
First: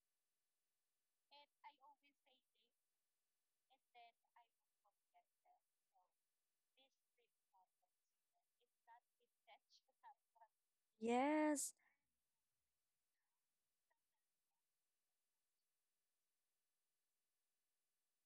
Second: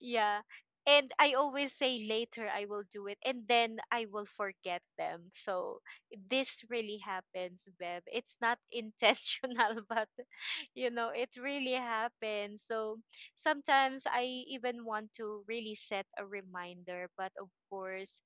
yeah, and I always say later I will do it, and then I will forget them. So this really happens, Bev. It's not (laughs) intentional, but you know, it really Yes, happens. So sometimes I even want to really set a reminder, but of course,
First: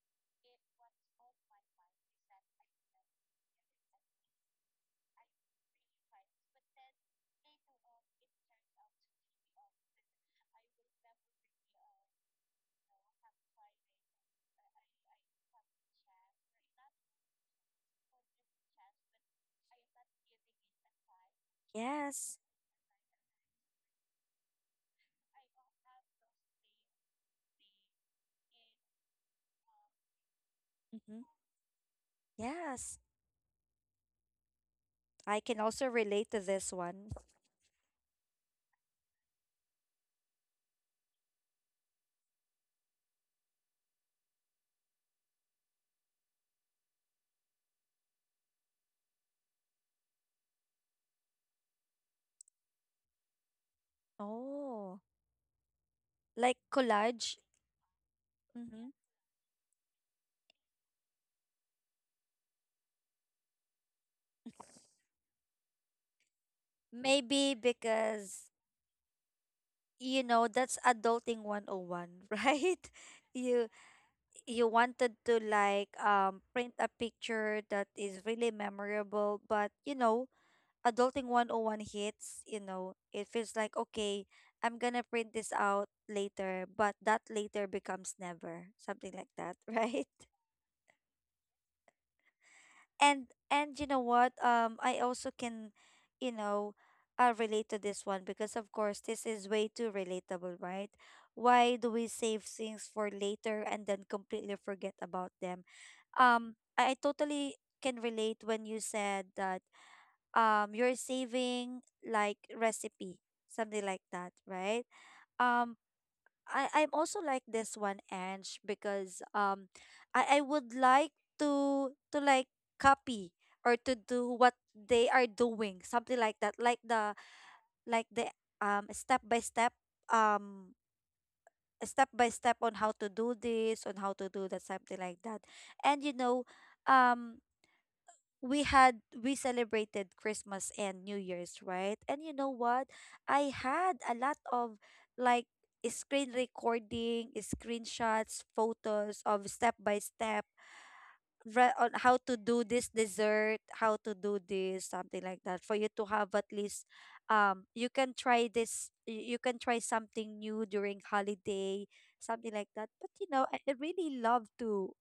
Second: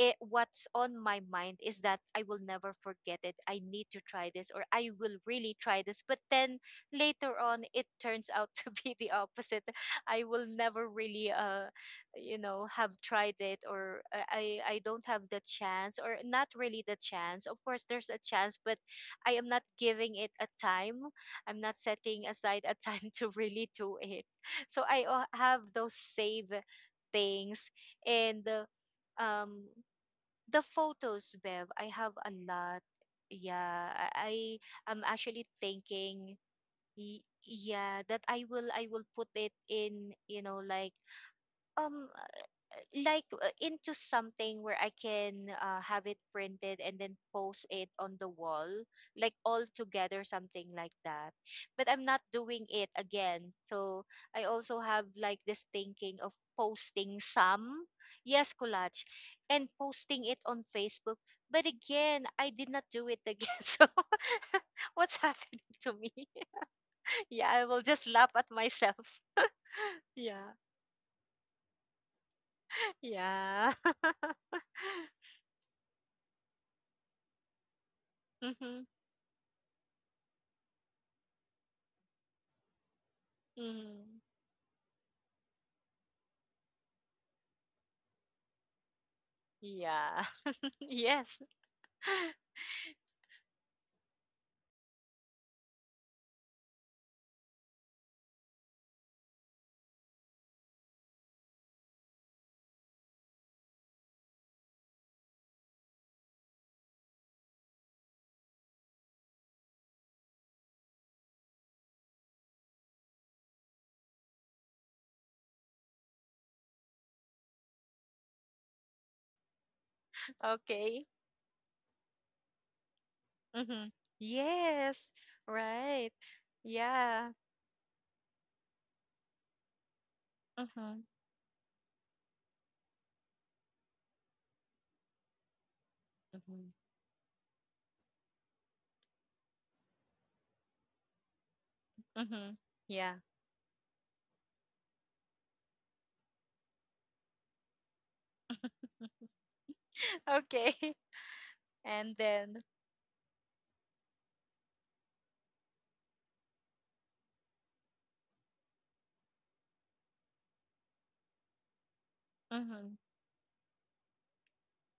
it, what's on my mind is that I will never forget it. I need to try this, or I will really try this. But then later on it turns (laughs) out to be the opposite. I will never really uh you know have tried it, or uh, I I don't have the chance, or not really the chance. Of course there's a chance, but I am not giving it a time. I'm not setting yes. aside a (laughs) time to really do it. So I uh, have those save things. And uh, um the photos, Bev, I have a lot. Yes, Yeah, I I am I actually can also relate thinking, to this one. y- yeah, that I will I will put it in, you know, like um like uh, into something where I can uh, have it printed, and then post it on the wall, like all together, something like that. But I'm not doing it again. So I also Oh, have like this thinking of like posting collage. some, yes, Mm-hmm. collage, and posting it on Facebook. But again, I did not do it again. (laughs) So (laughs) what's happening to me? (laughs) Yeah, Maybe I will just laugh because at myself. (laughs) you know Yeah. that's adulting one oh one, (laughs) right? You Yeah. (laughs) you wanted to like um print a picture that is really Mhm. memorable, but you know, adulting one oh one hits, you know, it feels like Mm, okay, I'm gonna print this out later, but that later becomes never, something like that, (laughs) right? yeah. (laughs) Yes. (laughs) and and you know what, um I also can, you know, uh, relate to this one because of course this is way too relatable, right? Why do we save things for later and then completely forget about them? um i, I totally can relate when you said that um you're saving like recipe, something like that, right? um I I'm also like this one, Ange, because um, I I would Okay. like to to like copy or Mm-hmm. to do what they Yes. are doing, Right. something like that, like the Yeah. like the um step by step um Mm-hmm. step by step on how to do this, on how to do that, something like that. And you know, Mm-hmm. um we had we celebrated Christmas and New Year's, right? And you know Mm-hmm. what? Yeah. I had a lot of like screen recording, screenshots, photos of step by (laughs) step Okay. re- (laughs) on how And to do then. this dessert, how to do this, something like that, for you to have at least, um, you can try this, you, you can try something new during holiday, something like that. Mm-hmm. But you know, I, I really love to,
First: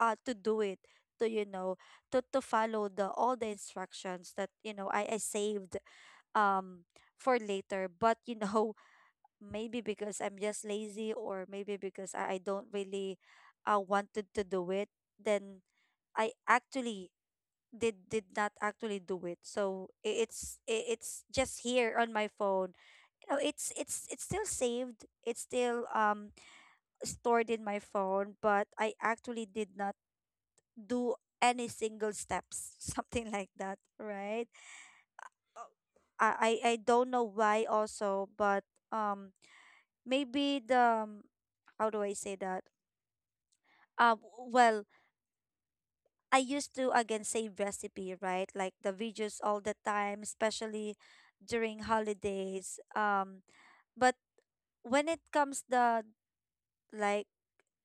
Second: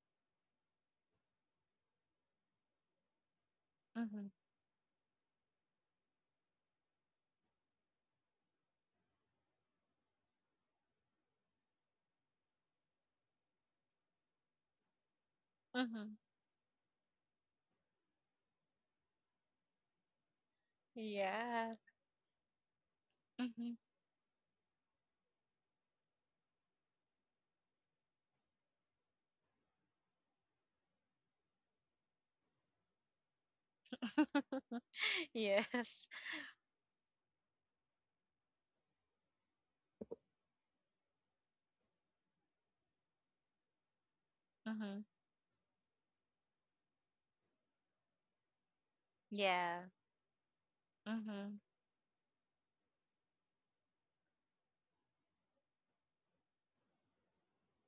uh, to do it, to you know, to to follow the all the Mm-hmm. instructions that you know I I saved, um, for later. But you know, (laughs) maybe because I'm just lazy, or maybe because I, I don't really, uh, wanted to do it, then Mm-hmm. I actually did did not actually do it. So i- it's i- it's just Yeah. here on my phone. You know, Mm-hmm. it's it's it's still saved. It's still um stored in my phone, but I actually did not do any single steps, (laughs) something like that, right? (laughs) Yes. I I, I don't know why also, but um maybe the um, how do I say that? Um well, Mm-hmm. I used to again save recipe, right? Like the videos all the Yeah. time, especially Mm-hmm. during holidays. Um, but when it comes the like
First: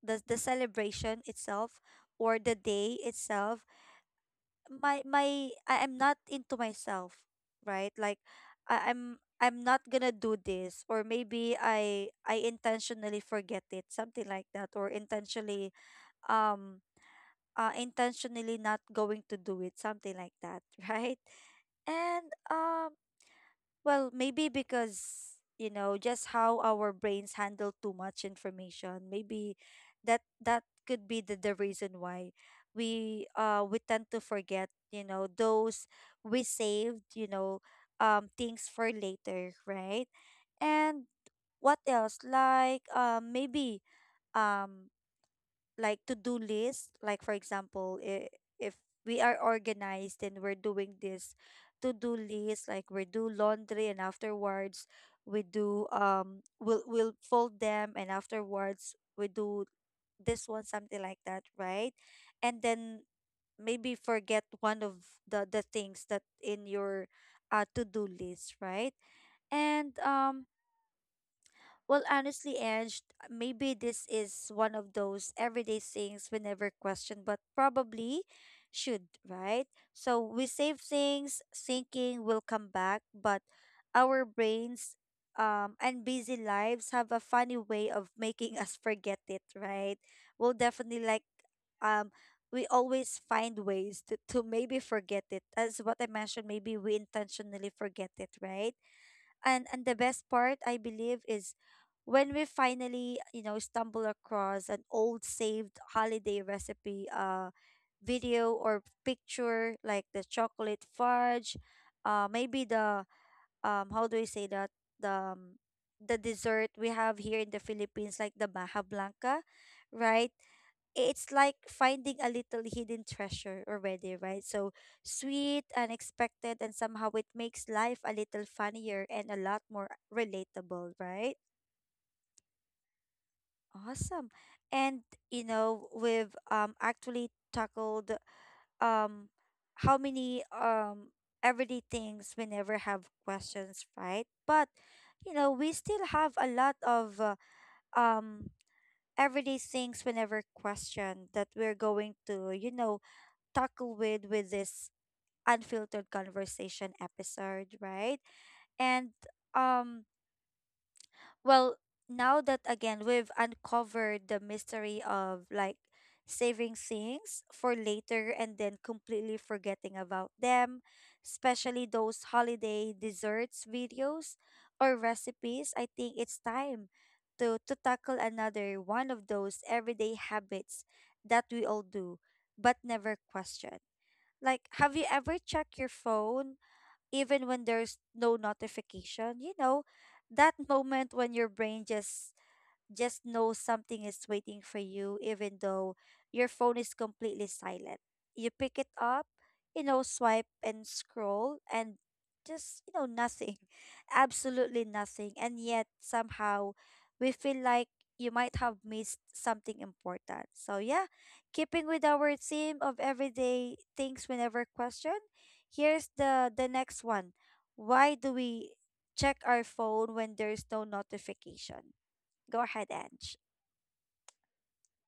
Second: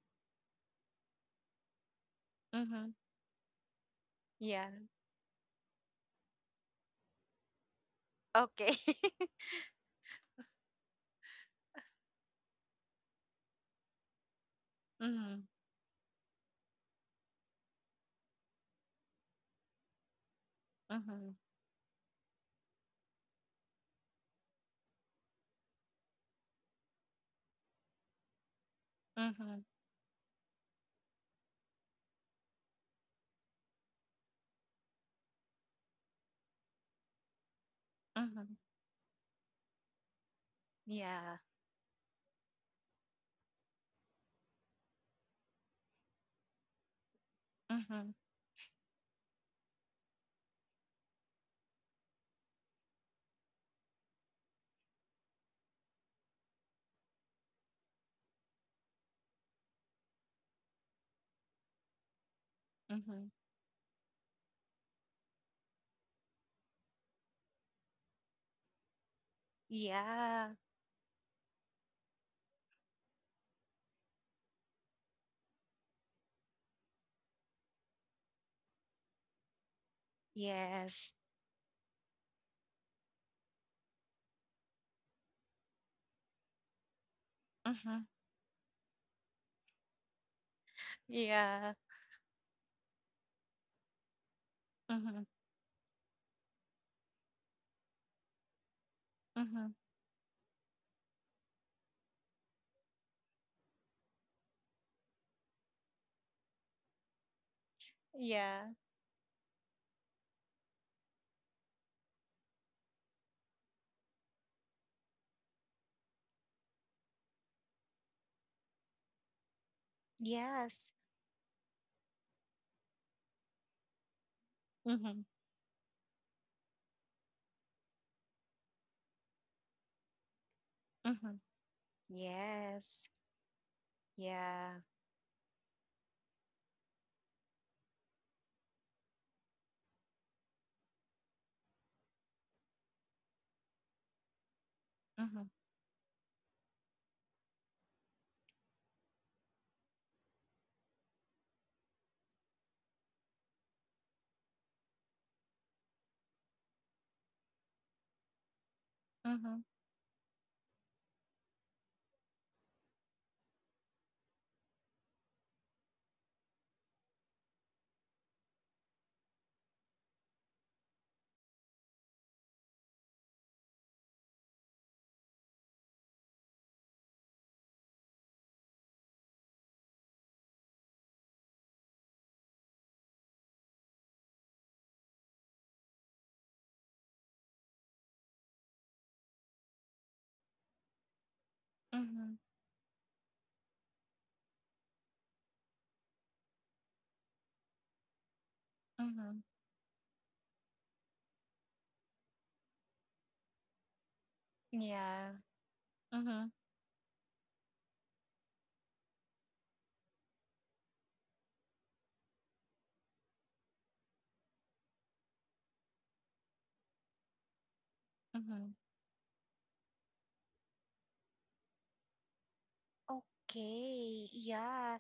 the the celebration itself or the Mm-hmm. day itself, Yeah. my my I am not into myself, right? Like Okay. I, I'm (laughs) I'm not gonna do this, or maybe I I intentionally forget it, something like that, or Mm-hmm. intentionally um uh intentionally not going to do it, something like that, (laughs) right? Mm-hmm. And um, well, maybe because you know just how our brains handle too much information. Mm-hmm. Maybe that that could be the, the reason why we uh we tend to forget. You know those we saved, You know um Mm-hmm. things for later, right? And Yeah. what else? Like um maybe um like to-do list, like, for example Mm-hmm. i- if we are organized and we're doing this to-do list, like we do laundry, and afterwards we do um we'll we'll fold them, and afterwards we do this one, something like that, right? And then Mm-hmm. maybe forget one of the the things that in your uh to-do list, right? And um Yeah. well, honestly, Ange, maybe this is one of those everyday things we never question, but probably should, right? So we save Yes. things thinking will come back, but our brains um, and busy lives have a funny way Mm-hmm. of making (laughs) us forget it, right? We'll definitely, like, Yeah. um, we always find ways to, to maybe Mhm. forget it. As what I mentioned, maybe we intentionally forget it, right? and Mhm. and the best part, I believe, is when we finally you know stumble across an old saved holiday recipe, uh video Yeah. or picture, like the chocolate fudge, uh maybe the, um how do I say that? The um, the dessert we have here in the Philippines, like the Maha Blanca, right? Yes. It's like finding a little hidden treasure already, right? So Mhm. sweet, unexpected, and somehow it makes life a little funnier and a lot more relatable, right? Mhm. Yes. Awesome. Yeah. And you know, we've um actually tackled um how many um everyday things we never have questions, right? But you Mhm. know we still have a lot of uh, um everyday things we never question that we're going to you know tackle with with this unfiltered conversation episode, right? And Mhm. um well, now that again we've uncovered the mystery of, like, saving things for later and then completely forgetting about them, especially those holiday desserts videos or recipes, I think it's time to to tackle another one of those everyday habits that we all do but never question. Like, have you ever checked your phone even when there's no notification? You know, that moment when your brain just Mhm. just know something is waiting for you, even though your phone is completely silent. You pick it up, Mhm. you know, swipe and scroll, and just, you know, nothing, (laughs) absolutely nothing. Yeah. And yet, Mhm. somehow, we feel like you might have missed something important. So, yeah, keeping with our theme of everyday things we never question, here's the, the next one. Why do we Mhm. check our phone when there's no notification? Go ahead, Ange. Okay. Yeah.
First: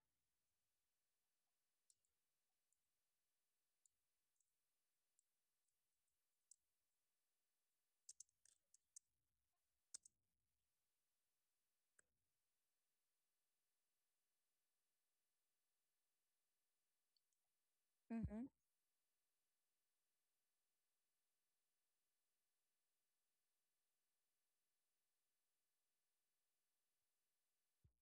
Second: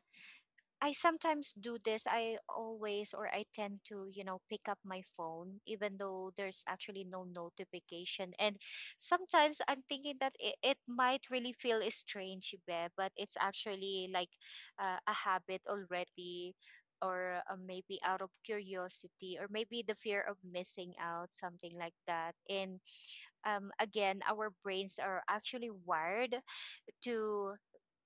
I sometimes do this. I always, or I tend to, you know, pick up my phone even though there's actually no notification. And sometimes I'm thinking that it, it might really feel strange, Beh, but it's actually like uh, a habit already, or uh, maybe out of Mm-hmm. curiosity, or maybe the fear of missing out, something like that. And um, Again, our brains are actually wired to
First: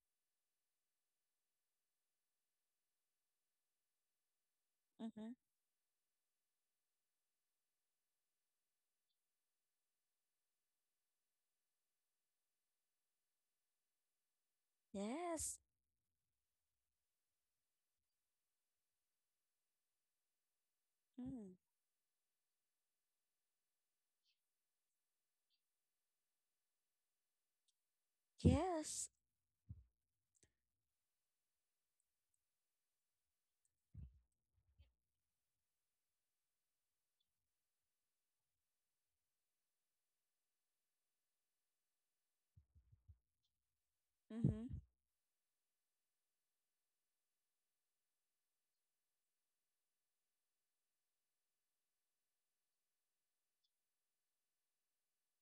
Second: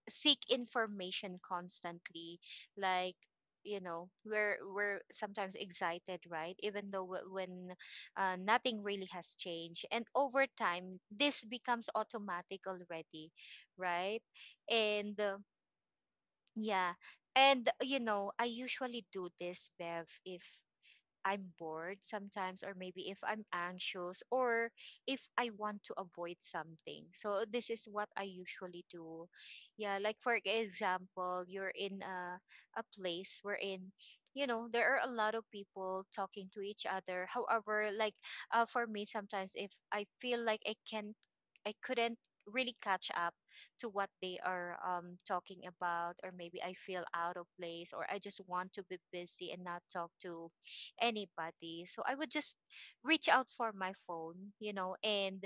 seek information constantly, like, you know, we're we're Mm-hmm. sometimes excited, right, even though w- when uh, nothing really has changed, and over time this becomes automatic already, right? and uh, Yes. Yeah. And you know, I usually do this, Bev, if I'm Mm. bored sometimes, or maybe if I'm anxious, or if I want to avoid something. So this is what I usually Yes. do. Yeah, like for example, you're in a, a place wherein, you know, there are a lot of people talking to each other. However, like, uh, for me, sometimes if I feel like I can, I couldn't really catch up to what they are Mm-hmm. um, talking about, or maybe I feel out of place, or I just want to be busy and not talk to anybody. So I would just reach out for my phone, you know, and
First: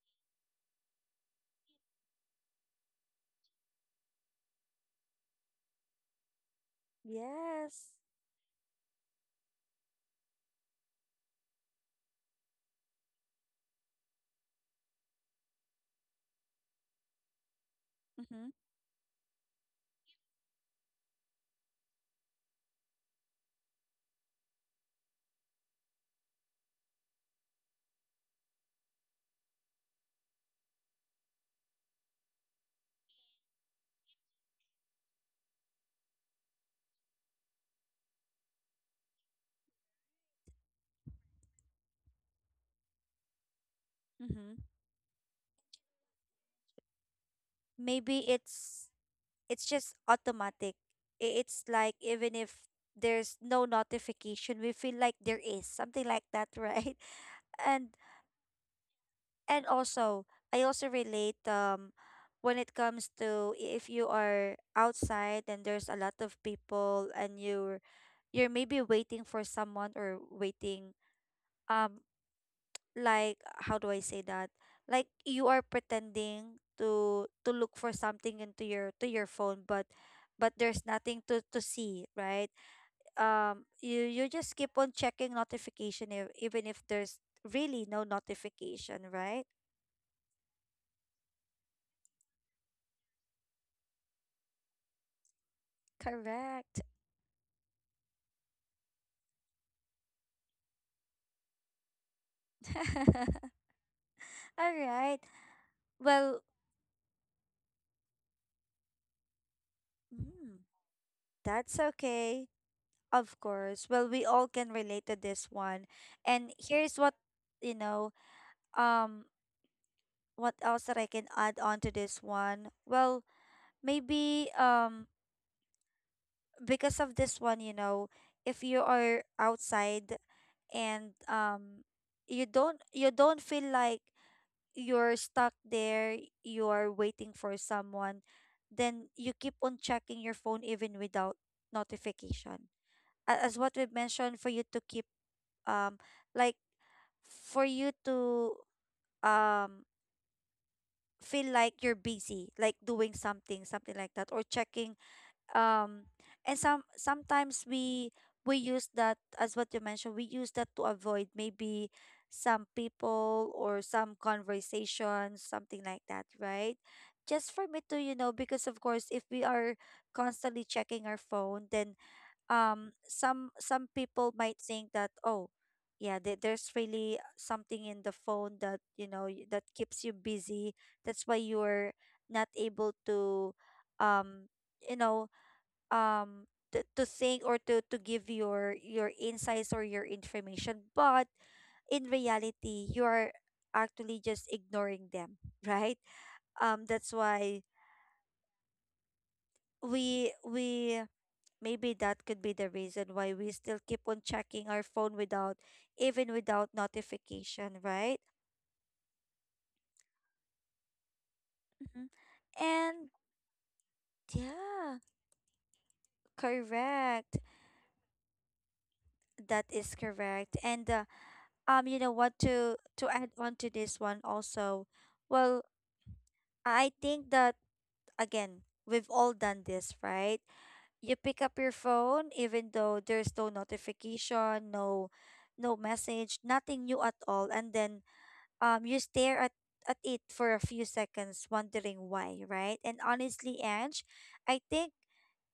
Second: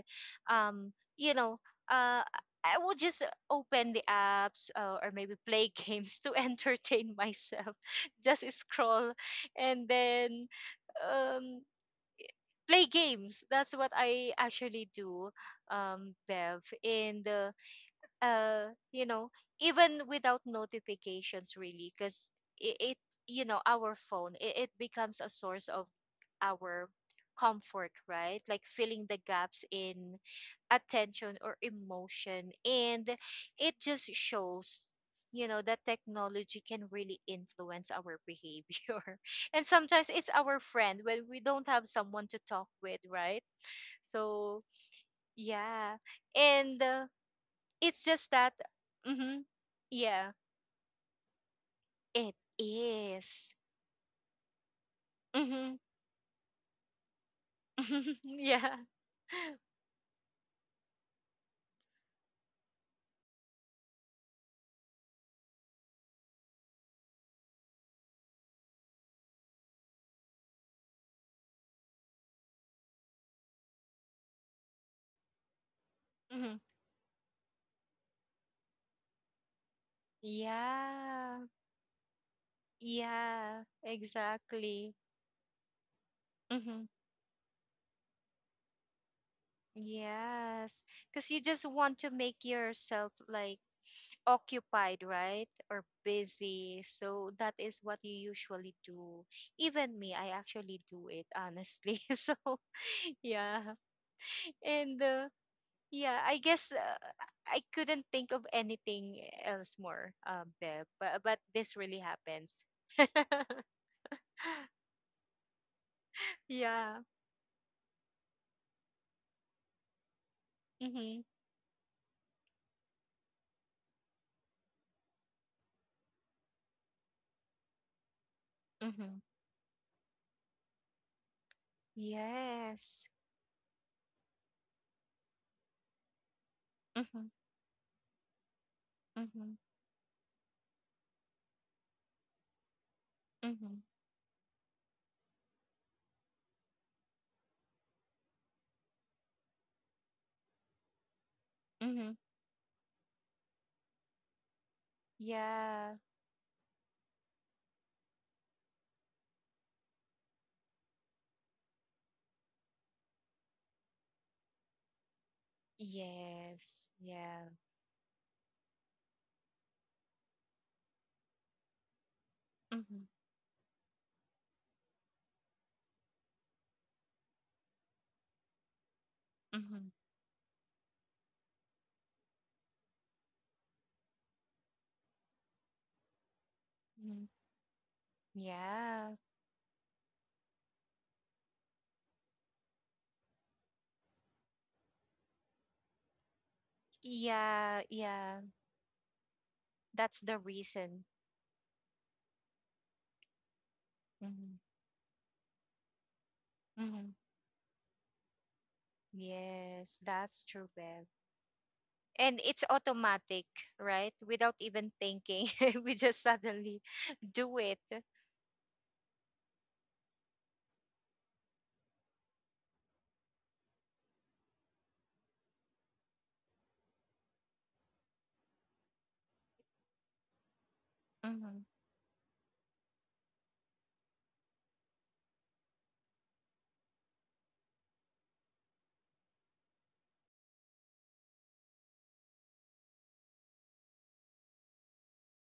um, you know, uh I would just open the apps, uh, or maybe play games to (laughs) entertain myself. Yes. Just scroll, and then um play games. That's what I actually do, um, Bev. And uh, Mm-hmm. Uh you know, even without notifications, really, because it, it you know, our phone, it, it becomes a source of our comfort, right, like filling the gaps in attention or emotion. And it just shows, you know, that technology can really influence our behavior (laughs) and sometimes it's our friend when we don't have someone to talk with, right? So Mm-hmm. yeah. and uh, It's Maybe just that it's mhm, it's just yeah. automatic. I- It's like It even if there's is. no notification, we feel like there is Mhm. something like that, right? (laughs) And (laughs) Yeah. and also, I also relate um when it comes to i- if you are outside and there's a lot of people and you're you're maybe waiting for someone, or waiting, um like, how do I say that? Like you are Hmm. pretending to to look for something into your to your phone, but but there's nothing to Yeah. to see, right? Yeah. Um, you you just keep on Exactly. checking notification if, even if Hmm. there's really no notification, right? Yes. Because you just want to make yourself like occupied, right? Or busy. Correct. So that is what you usually do. Even me, I actually do it, honestly. (laughs) So, (laughs) yeah. All And right. uh, Yeah, I Well, guess uh, I couldn't think of anything else more, uh, mm, Beb, but, but that's this really okay. happens. Of (laughs) course. Well, we all can relate to this one. And here's Yeah. what you know. Um, what else that I Mm-hmm. can add on to this one? Well, maybe um because of this one, you know, if you Mm-hmm. are outside and um you don't Yes. you don't feel like you're stuck there, you're Mm-hmm. waiting for someone, then you keep Mm-hmm. on checking your phone even without notification. A- As Mm-hmm. what we mentioned, for you to keep, um like, for you to um feel like you're Mm-hmm. busy, like doing something, something like that, or checking, Yeah. um and some sometimes we we use that, as what you mentioned, we use that to avoid maybe some people or some conversations, something like that, right? Yes. Yeah. Just for me to you know because, of course, if we are constantly checking our phone, then um Mm-hmm. some some people might think that, oh yeah, there, there's really something in the phone that you know y- that Mm-hmm. keeps you busy, that's why you're not able to um you know um to, to Mm-hmm. think or to to give your your Yeah. insights or your information, but in reality you are actually just ignoring them, (laughs) right. Um that's why Yeah. Yeah. That's we the we reason. maybe that could be the reason why we still keep on Mm-hmm. checking our phone without, even without Mm-hmm. notification, right? Yes, that's true, Bev. Mhm. And it's And automatic, right, without even yeah, thinking. (laughs) We just suddenly correct. do it. That is correct. And uh, um, you know what to to add on to this one also. Well, I think that again, we've all done this, right? You pick up Mm-hmm. your phone even though there's no notification, no no message, nothing new at all, and then um, you stare at, at it for a few seconds, wondering why, right? And honestly, Ange, I think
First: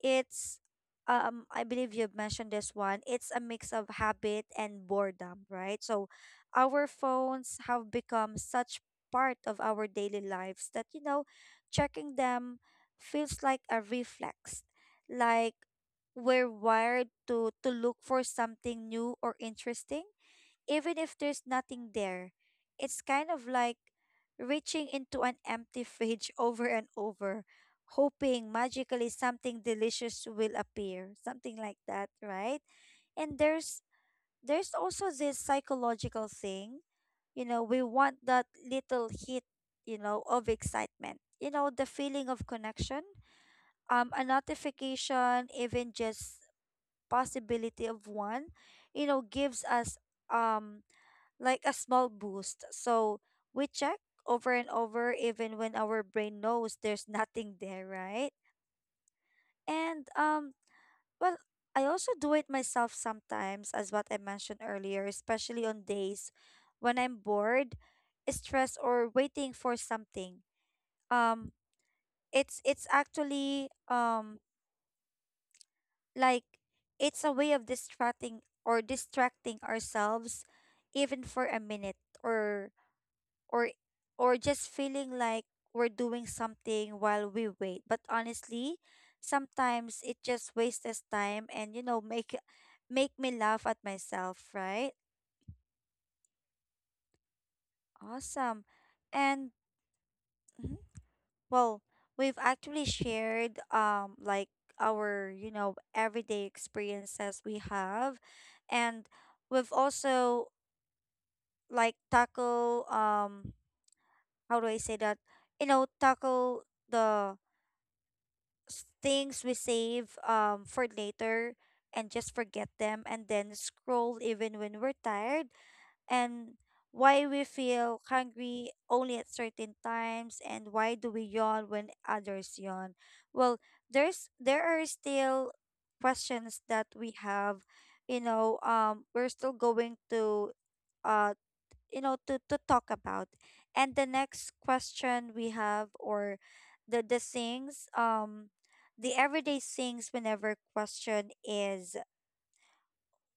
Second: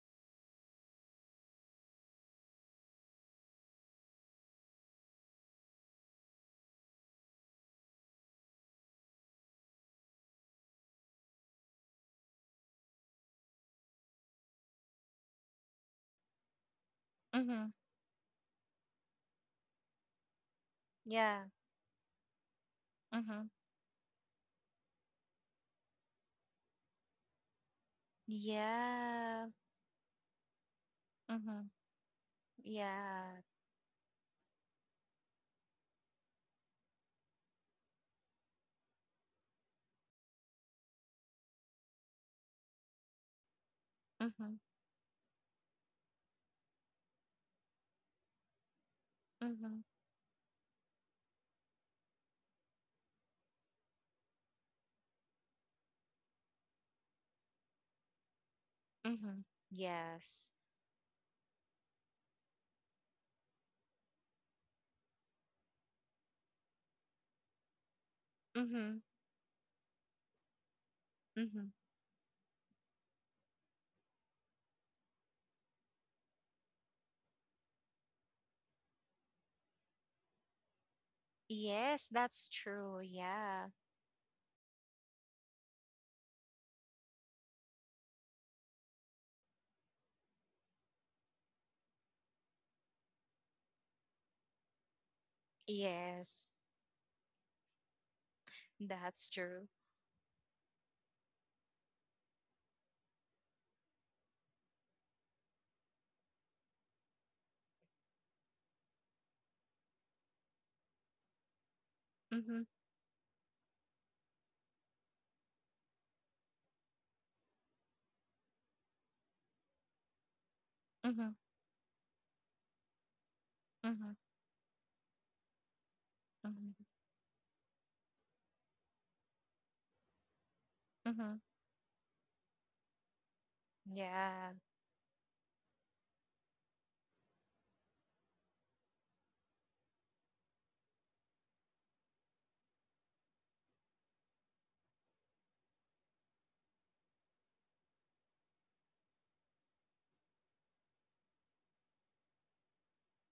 it's um I believe you've mentioned this one. It's a mix of habit and boredom, right? So our phones have become such part of our daily lives that, you know, checking them feels like a reflex. Like we're wired to Mm-hmm. to look for something new or interesting, even if there's Yeah. nothing there. It's kind of Mm-hmm. like reaching into an empty fridge, (laughs) over and over, hoping magically Yeah. something delicious will appear, something Mm-hmm. like that, right? And Yeah. there's there's also this psychological thing, you know, we want that little hit, you know, of excitement. You know, the feeling of connection, um a Mm-hmm. notification, even just possibility of one, you know, gives Mm-hmm. us um like a small boost. So we check over and over, even when our brain knows there's (laughs) nothing there, right? Mm-hmm. And Yes. um well, I also do it myself sometimes, as what I mentioned earlier, especially on days when I'm bored, stressed, Mm-hmm. or waiting for something. Um Mm-hmm. it's it's actually, um like, it's a way of distracting or distracting ourselves, even for a minute, Yes, that's or true, or yeah. or just feeling like we're doing something while we wait. But honestly, sometimes it just wastes us time, and you know make make me laugh at myself, right? Yes, Awesome. that's And true. mhm, well, we've actually shared um like our, you know, everyday experiences we have, and we've also, like, Mm-hmm. tackle um how do I say that? You know, tackle the s- things we save um for Mm-hmm. later, and just forget them, and then Mm-hmm. scroll even when we're tired, and Mm-hmm. why we feel hungry only at certain times, and why do we Mm-hmm. yawn when others yawn. Well, there's Yeah. there are still questions that we have, you know um we're still going to, uh you know to to talk about, and the next question we have, or the the things, um the everyday things whenever question is,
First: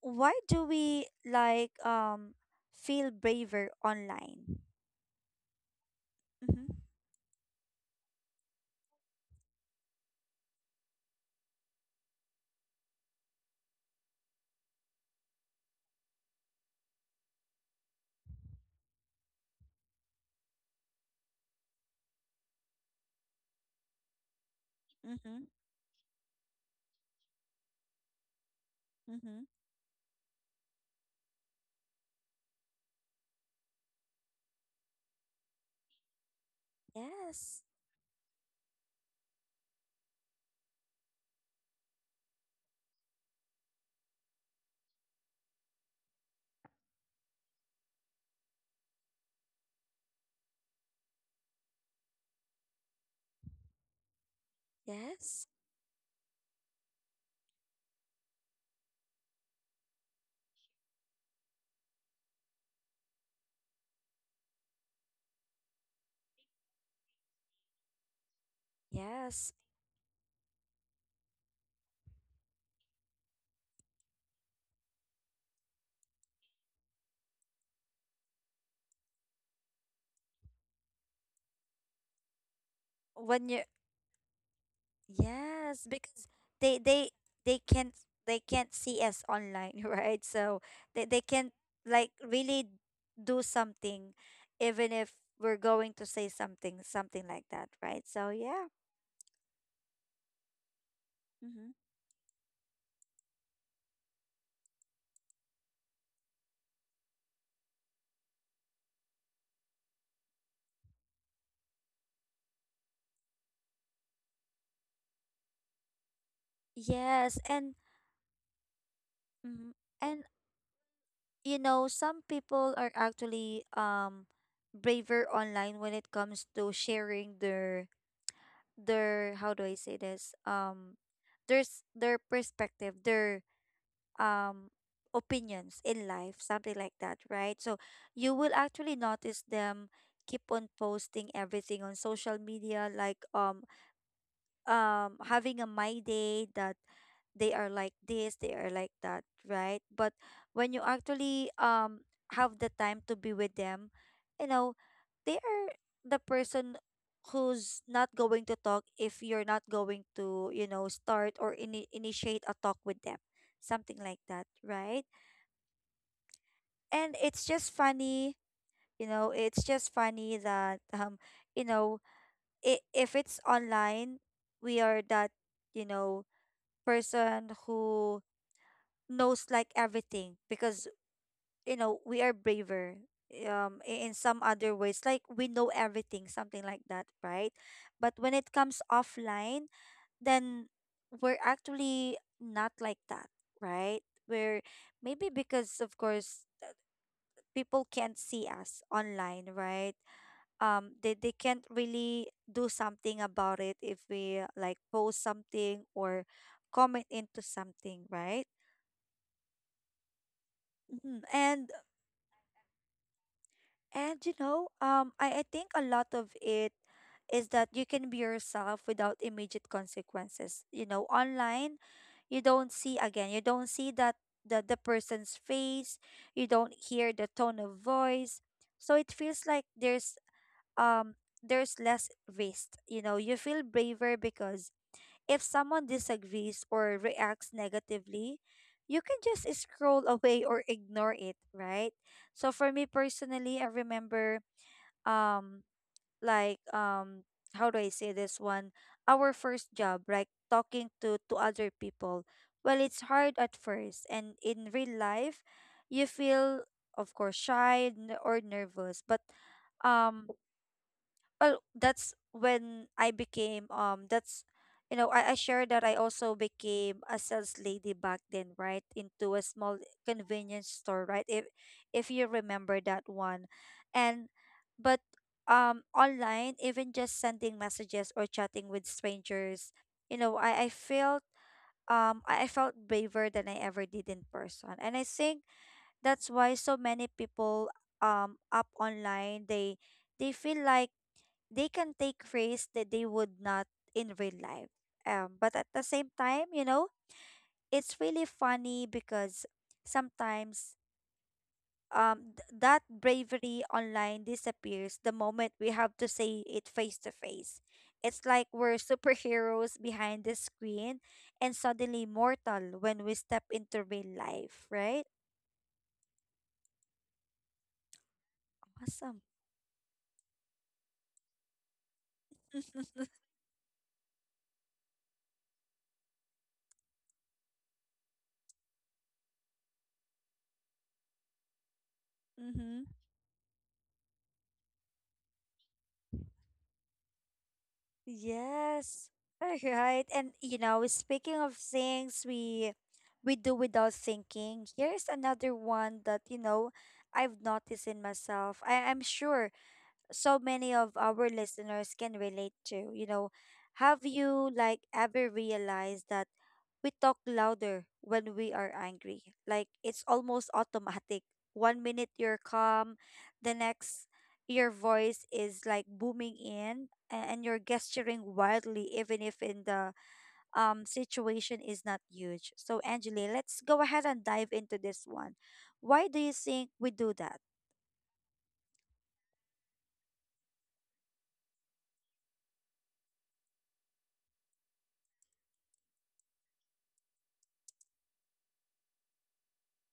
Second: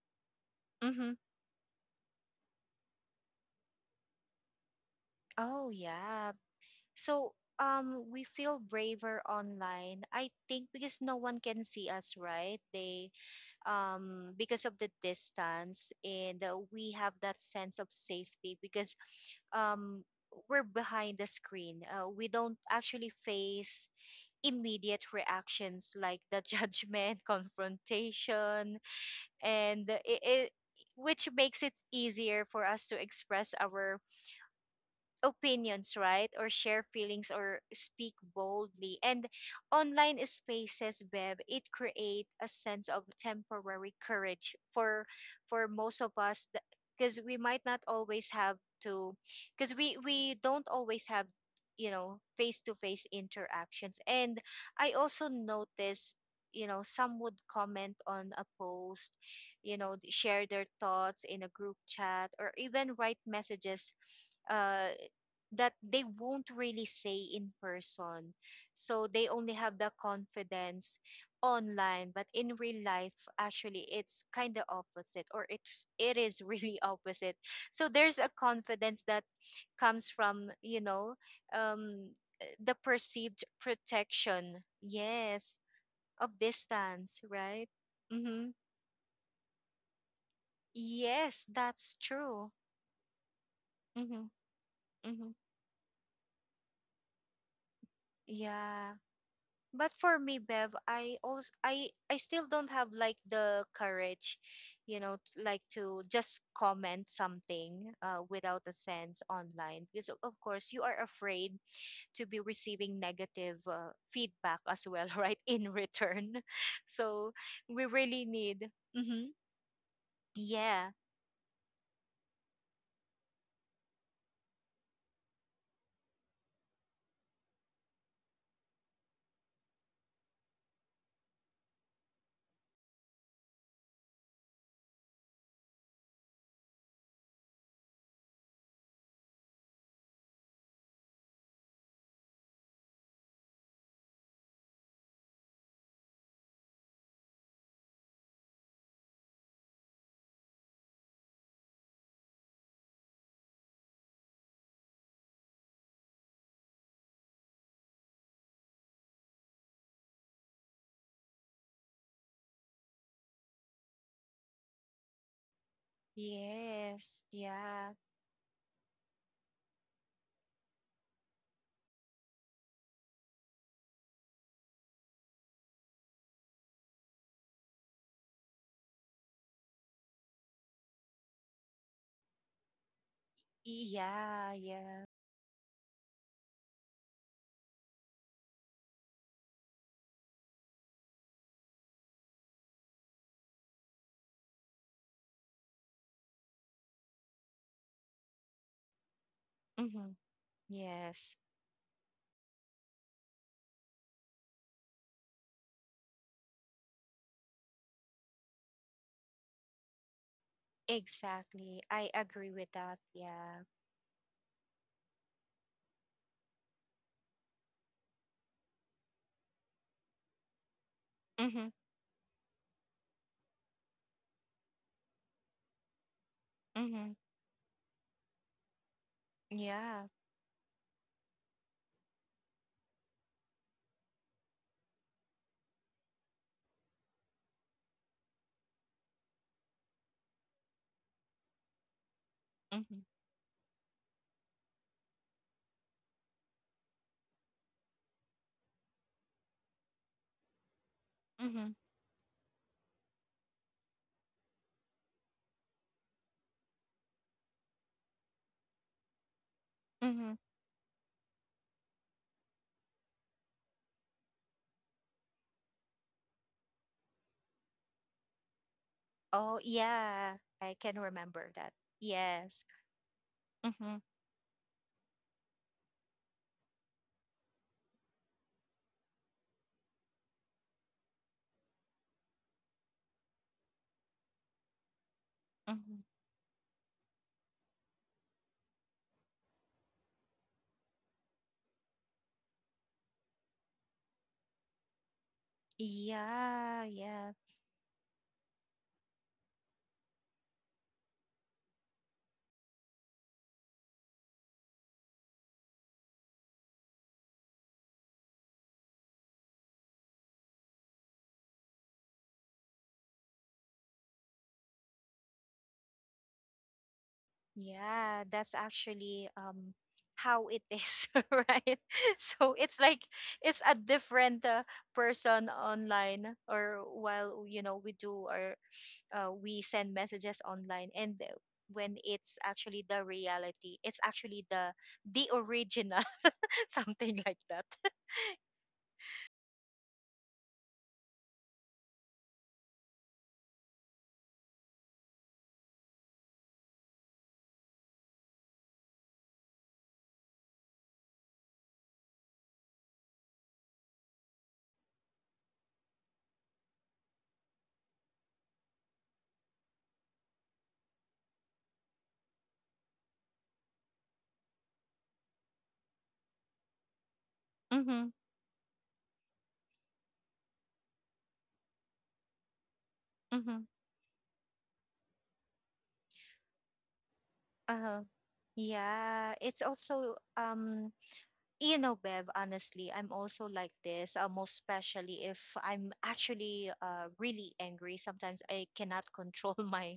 why do we, Mm-hmm. like, um feel braver online? Oh, yeah. Mm-hmm. So um we feel braver online, I think because no one can see us, right? They um because of the distance, and uh, we have that sense of safety because um we're behind the screen. Uh, we don't actually face immediate Mm-hmm. reactions like the (laughs) judgment, confrontation, Mm-hmm. and it, it which makes it easier for us to express our opinions, right? Or share feelings, or Yes. speak boldly. And online spaces, Bev, it create a sense of temporary courage for for most of us, because we might not always have to, because we we don't always have, you know, face to face interactions. And I also Yes. notice, you know, some would comment on a post, you know, th- share their thoughts in a group chat, or even write messages uh that they won't really say in person. So they Yes. only have the confidence online, but in real life, actually, it's kind of opposite, or it it is (laughs) really opposite. So there's a confidence that comes from, you know, um, uh, the perceived when you protection, yes, Yes, because of they they distance, they right? can't, they Mm-hmm. can't see us online, (laughs) right? So they they Yes, can, that's like, true. really do something, Mm-hmm. even if Mm-hmm. we're going to say something, something like that, right? So yeah. Yeah. But for me, Bev, I also Mm-hmm. i i still don't have like the courage, you know, t- like to just comment something uh, without a sense online, because o- of course you are afraid to be receiving negative uh, feedback as well, (laughs) right, in return. (laughs) So Yes, and we really need hmm. mhm, and Yeah. you know, some people are actually um braver online when it comes to sharing their their how do I say this? Um there's their perspective, their um opinions in life, something like that, right? So you will actually notice them keep on posting everything on social media, like um um having a my day, that they are like this, they are like that, right? But when you actually um have the time to be with them, you know, they are the person who's not going to talk if you're not going to, you know, start or ini initiate a talk with them. Something like that, right? And Yes, it's just yeah. funny, you know, it's just funny that um, you know, i- if it's online, we are that, you know, person who knows, like, everything, because you know we are braver, um i- in some Yeah. other ways, Yeah. like we know everything, something like that, right? But when it comes offline, then we're actually not like that, right? we're Maybe because, of course, people can't see us online, right? Hmm. um they, they Yes, can't really do something about it if we, like, post something or comment into something, right? Mhm. And exactly, I agree with that, yeah. and you know, um, I, I think a lot of it is that you can be yourself without immediate consequences. You know, Hmm. online you don't see, again, you don't see that the, the person's face, you don't Hmm. hear the tone of voice. So it feels like Yeah. there's um there's less risk. You know, you feel braver because, if someone disagrees or reacts negatively, you can just scroll (laughs) away or ignore it, right? So for me Mm-hmm. personally, I remember um like um how do I say this one? Our first job, like talking to to Mm-hmm. other people. Well, it's hard at first and in real life, you feel of course shy n- or nervous, but um Mm-hmm. well that's when i became um that's you know I, I shared that I also became a sales lady back then, right? Into a Oh, small yeah. convenience I can store, right? if remember that. if you Yes. remember that one. Mm-hmm. And but um online even just sending messages or chatting with strangers, you know, i i felt um i I felt braver than I ever did in person. And I think Mm-hmm. that's why so many people um up online, they they feel like they can take risks that they would not in real life. Um, but at the same time, you Yeah, know, yeah. it's really funny because sometimes um, th- that bravery online disappears the moment we have to say it face to face. It's like we're (laughs) superheroes behind the screen and suddenly mortal when we step into real life, right? Yeah, that's Awesome. actually um how it is, (laughs) right? (laughs) So (laughs) it's like it's a different uh, person online, or while, you know, we do, or uh, we send messages online, and uh, when it's actually Mm-hmm. the reality, it's actually the the original (laughs) something like that. (laughs) Yes. All right. And you know, speaking of things we we do without thinking, here's another one that, you know, I've noticed in myself. I, I'm sure so many of our listeners can relate to. You know, have you like ever realized that we talk louder when we are angry? Like it's almost automatic. One minute you're calm, the next your voice is like booming in a- and you're Mhm, gesturing wildly, even if in the um situation is not huge. So Angeli, mhm. let's go ahead and dive into this one. Why do you think we do that? Uh-huh. Yeah, it's also um you know, Bev, honestly, I'm also like this, uh, most especially if I'm actually uh, really angry. Sometimes I cannot control (laughs) my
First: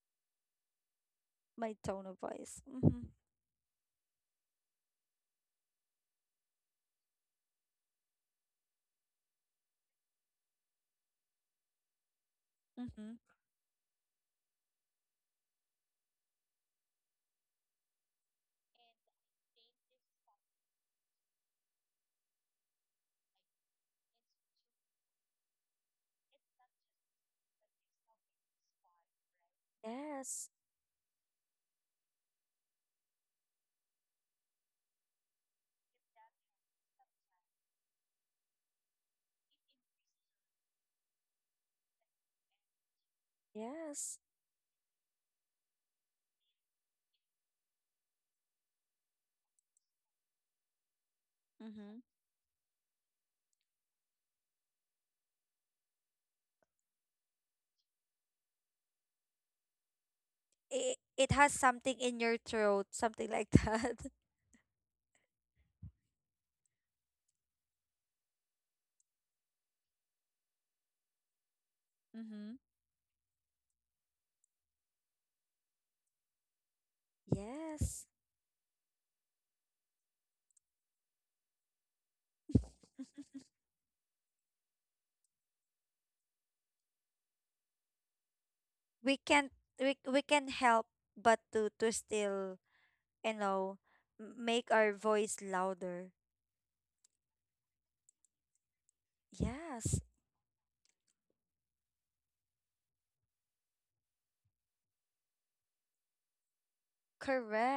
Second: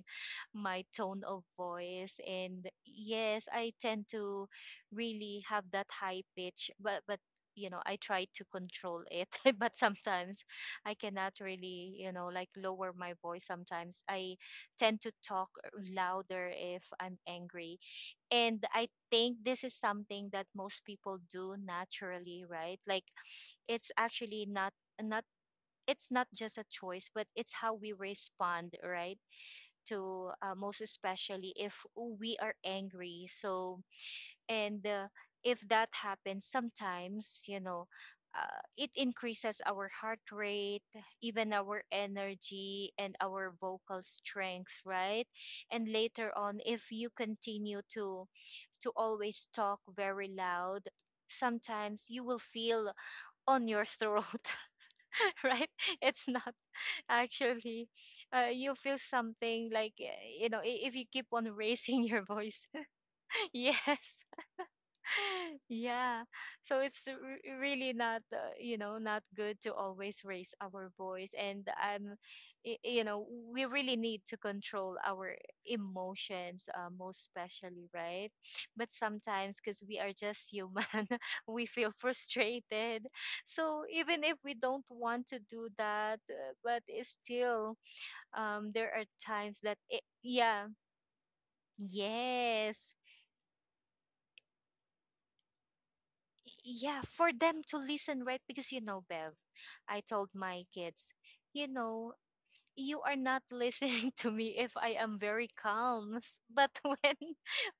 my tone of My tone voice, of voice. and Mhm. yes, I tend to really have that high pitch, but but you know, I try to control it, (laughs) but sometimes I cannot really, you know, like lower Mhm. my voice. Sometimes I tend to talk louder if I'm angry, and I think this is something that most people do naturally, right? Like it's actually not not it's not just a choice, but it's how we respond, right? To, Yes. uh, most especially if we are angry. So, and uh, if that happens sometimes, you know, uh, it increases our heart rate, even our energy and our vocal Yes. strength, right? And later on, if you continue to to always talk very loud, Mhm. sometimes you will feel on your throat, (laughs) right? It's not actually, uh, you feel something like, uh, you know, i- if It, you keep it on has something raising in your your voice. throat, something like (laughs) that. (laughs) Yes. (laughs) Yeah. So it's r- really not, uh, you know, not good to always raise our voice. And um, Mhm. y- you know, we really need to control our emotions, uh, most especially, Yes. right? But sometimes, because we are just human, (laughs) we feel frustrated. So even if we don't want to do that, uh, but it's still, um, there are We can times that we, it, we can yeah. help but to to still, Yes. you know, m- make our voice louder. Yeah, for them to listen, right? Because you know, Bev, I Yes. told my kids, you know, you are not listening (laughs) to me if I am very calm. S- But (laughs) when,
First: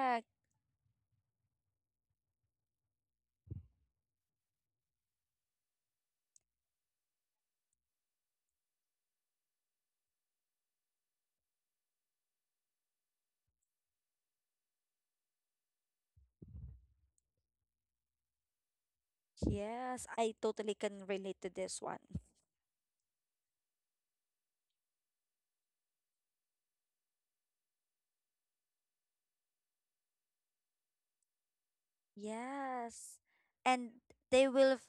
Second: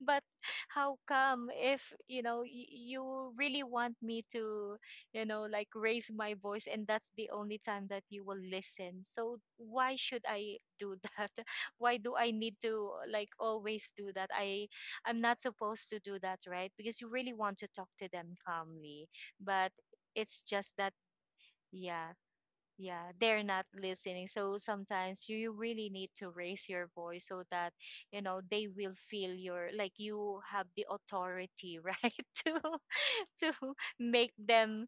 but how come if, you know, y- you really want me to, you know, like raise my voice, and that's the only time that you will listen. So why should I do that? (laughs) Why do I need to like always do that? I, I'm not supposed to do that, right? Because you really want to talk to them calmly, but Yes, I it's just totally that, can relate to this one. yeah, yeah, they're not listening, so sometimes you really need to raise your voice so that, you know, they will feel your, like you have the authority (laughs) right to Yes. to And make they will f- them,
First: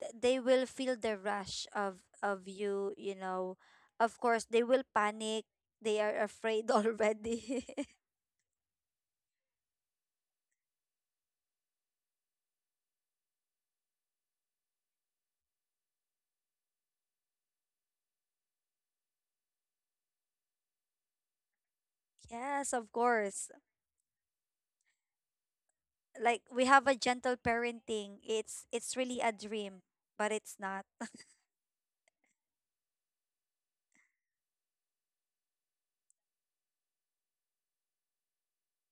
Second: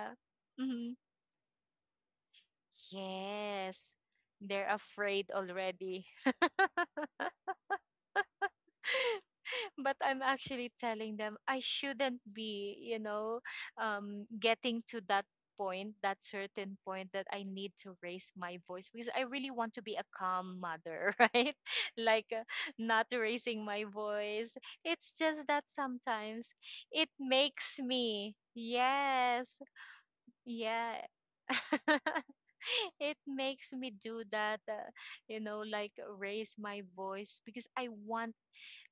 th- they will Hmm. feel the rush of of you, you know. Yes, Of course, they they're will afraid panic. They already. are afraid (laughs) (laughs) already. (laughs) But I'm actually telling them I shouldn't be, you know, um, getting to that point, that certain point that I need to raise my voice, because I really want to be a calm mother, (laughs) right? Like, uh, Yes, of not course. raising my voice. It's just that Like sometimes we have a it gentle makes parenting. me, It's it's really a yes, dream, but it's not. yeah. (laughs) It makes me do that, uh, you know, like raise my voice because I want,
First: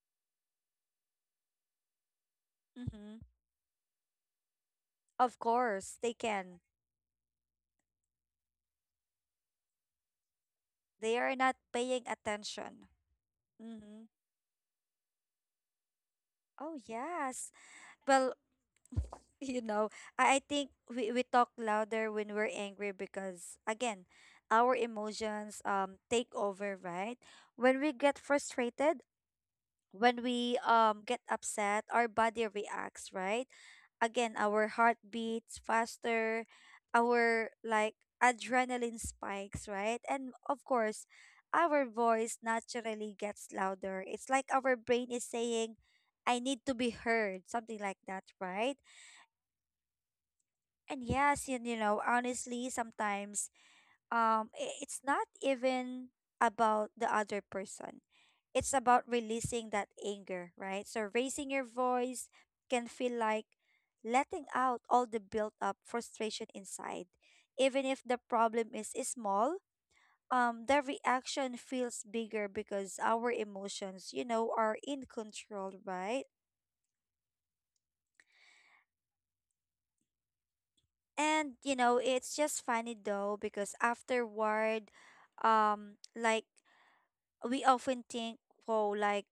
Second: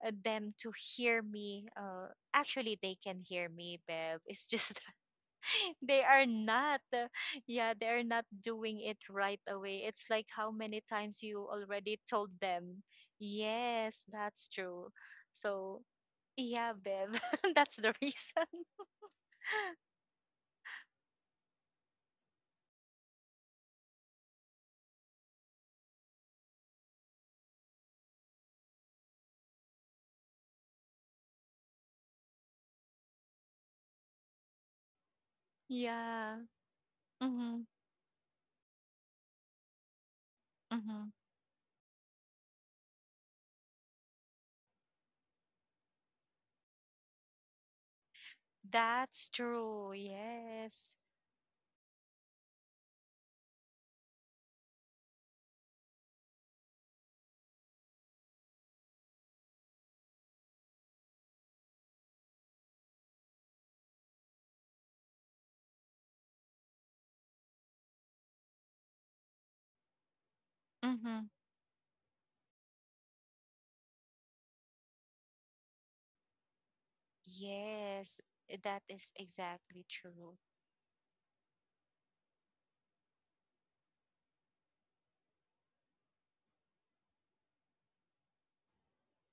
uh, them to hear me. Uh, actually, they Mm-hmm. can hear me, Bev. It's just Of (laughs) course, they they are can. not, uh, yeah, they are not doing it right away. It's like how many They times are you not already paying told them, attention. yes, Mm-hmm. that's true. So, yeah, Oh Bev, yes. (laughs) that's the Well, reason. (laughs) (laughs) you know, I, I think we, we talk louder when we're angry because, again, our emotions um take over, right? When we get frustrated, when we um get upset, our body reacts, right? Again, our heart beats Yeah. faster, our Mm-hmm. like adrenaline spikes, right? And of course, Mm-hmm. our voice naturally gets louder. It's like our brain is saying, I need to be heard, something like that, right? That's true. Yes. And yes, you, you know, honestly, sometimes um i- it's not even about the other person, it's about releasing that anger, right? So raising your voice can feel like letting out all the built up frustration inside. Even if the problem is small, um, the Mm-hmm. reaction feels bigger because our emotions, you know, are in control, right? Yes. That is exactly true. And you know, it's just funny though because afterward, um, like we often think, oh, like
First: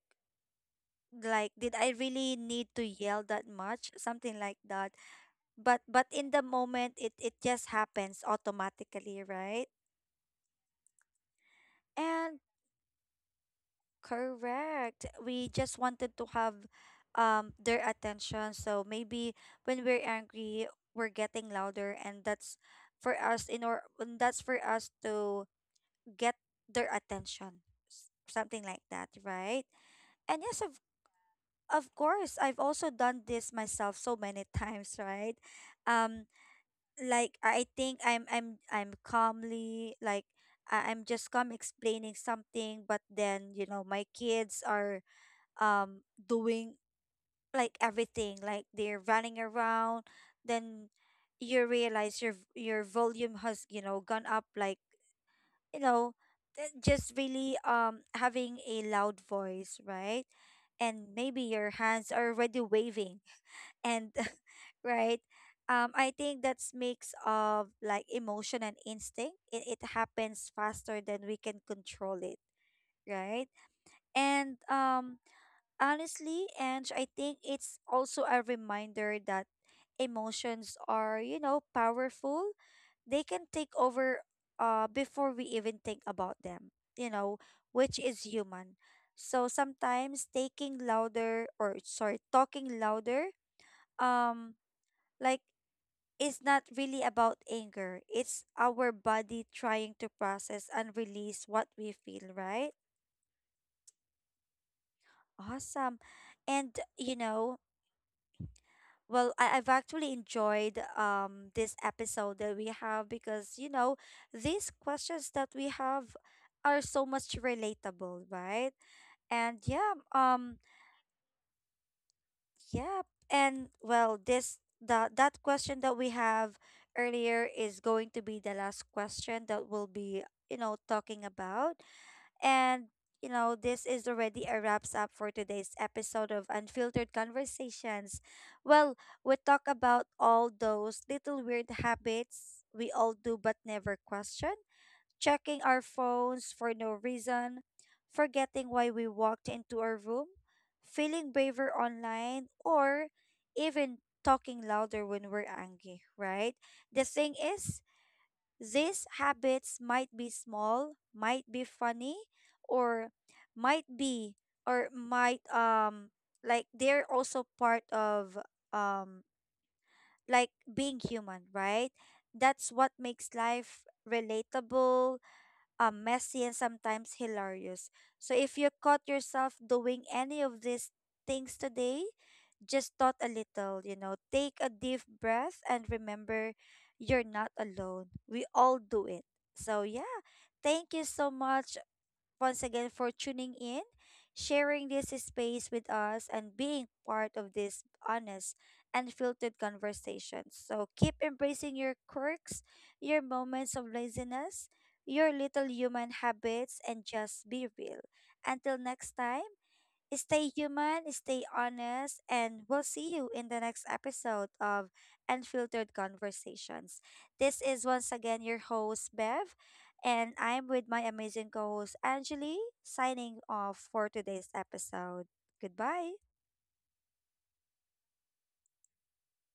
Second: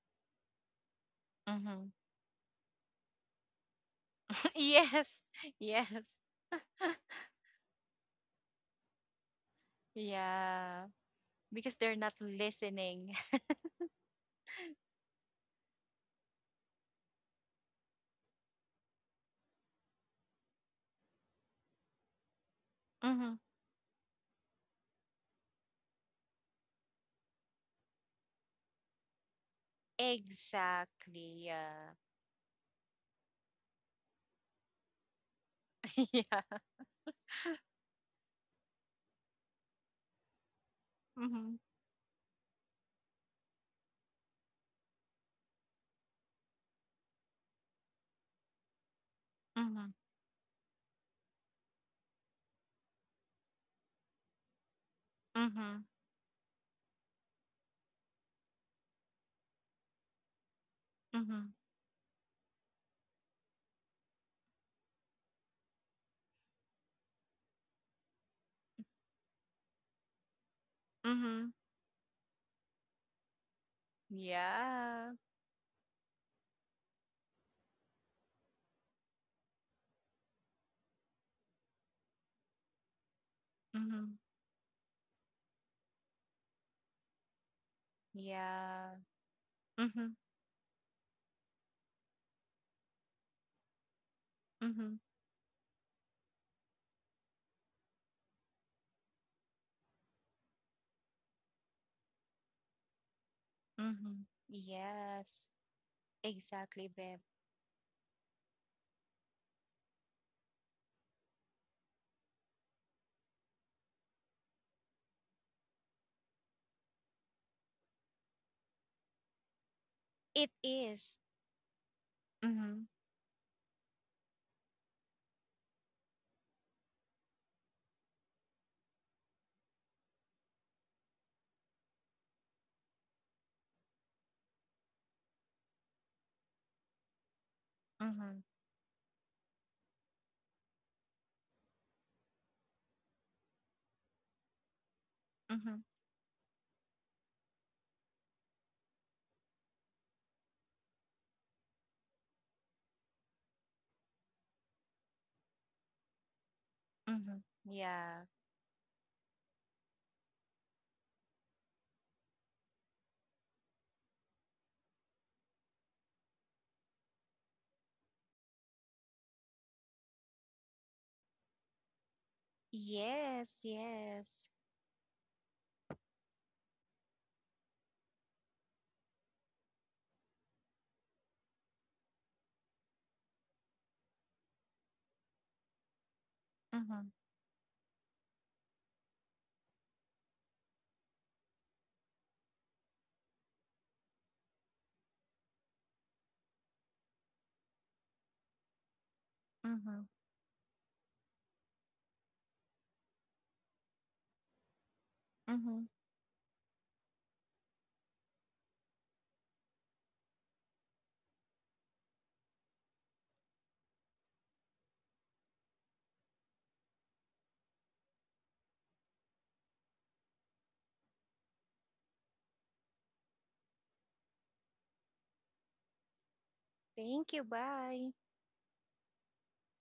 like did Mm-hmm. I really need to yell that much? Something (laughs) like that. Yes. but but Yes. in the moment it it just happens automatically, right? Yeah, because they're not And listening. (laughs) correct, we just wanted to have um their attention, so maybe when we're angry we're getting louder, and that's for Mm-hmm. us in or and that's for us to get their attention, s- something like that, right? And yes of Exactly. of Yeah. course I've also done this myself so many (laughs) times, right? (laughs) Um Yeah. like I think I'm I'm I'm calmly like I- I'm just calm Mm-hmm. explaining something, but then you know my kids are um doing like everything, like they're running Mm-hmm. around. Then you realize your your volume has you know gone up, like you Mm-hmm. know th- just really um having a loud voice, right? And maybe Mm-hmm. your hands are already waving and (laughs) right. Um I think that's mix of like emotion and instinct, it, it happens faster than we Mm-hmm. can control it, right? And Yeah. um honestly, and I think it's also a reminder that emotions are you know powerful, they can take Mm-hmm. over uh before we even think about them, you know, which is human. Yeah. So Mm-hmm. sometimes taking louder, or sorry, talking louder um Mm-hmm. like is not really about anger. It's our body trying to process and release what we feel, right? Mm-hmm. Yes. Awesome. And Exactly, you babe. know, well, I, I've actually enjoyed um this episode that we have because you know, these questions that we have are so much relatable, right? And yeah, It um is. Mm-hmm. Yep. And well, this the that question that we have earlier is going to be the last question that we'll be, you know, talking about. And you know, this is already a wraps up for today's episode of Unfiltered Conversations. Mm-hmm. Well, we talk about all those little weird habits we all do but never question: checking Mm-hmm. our phones for no reason, forgetting why we walked into a room, feeling braver online, or even talking louder when we're angry, right? The thing Mm-hmm. is, Yeah. these habits might be small, might be funny, or might be or might um like they're also part of um like being human, right? That's what makes Yes. life Yes. relatable, um, messy and sometimes hilarious. So if you caught yourself doing any of these things today, just thought a little, you know, take a deep breath and remember Mm-hmm. you're not alone. We all do it. So yeah, thank you so much once again for tuning in, sharing this space with us, and being part of this honest and filtered Mm-hmm. conversation. So keep embracing your quirks, your moments of laziness, your little Mm-hmm. human habits, and just be real. Until next time, stay human, stay honest, and we'll see you in the next episode of Unfiltered Conversations. This is once again your host, Bev, and I'm with my amazing co host, Angeli, signing off for today's episode. Goodbye. Thank you. Bye.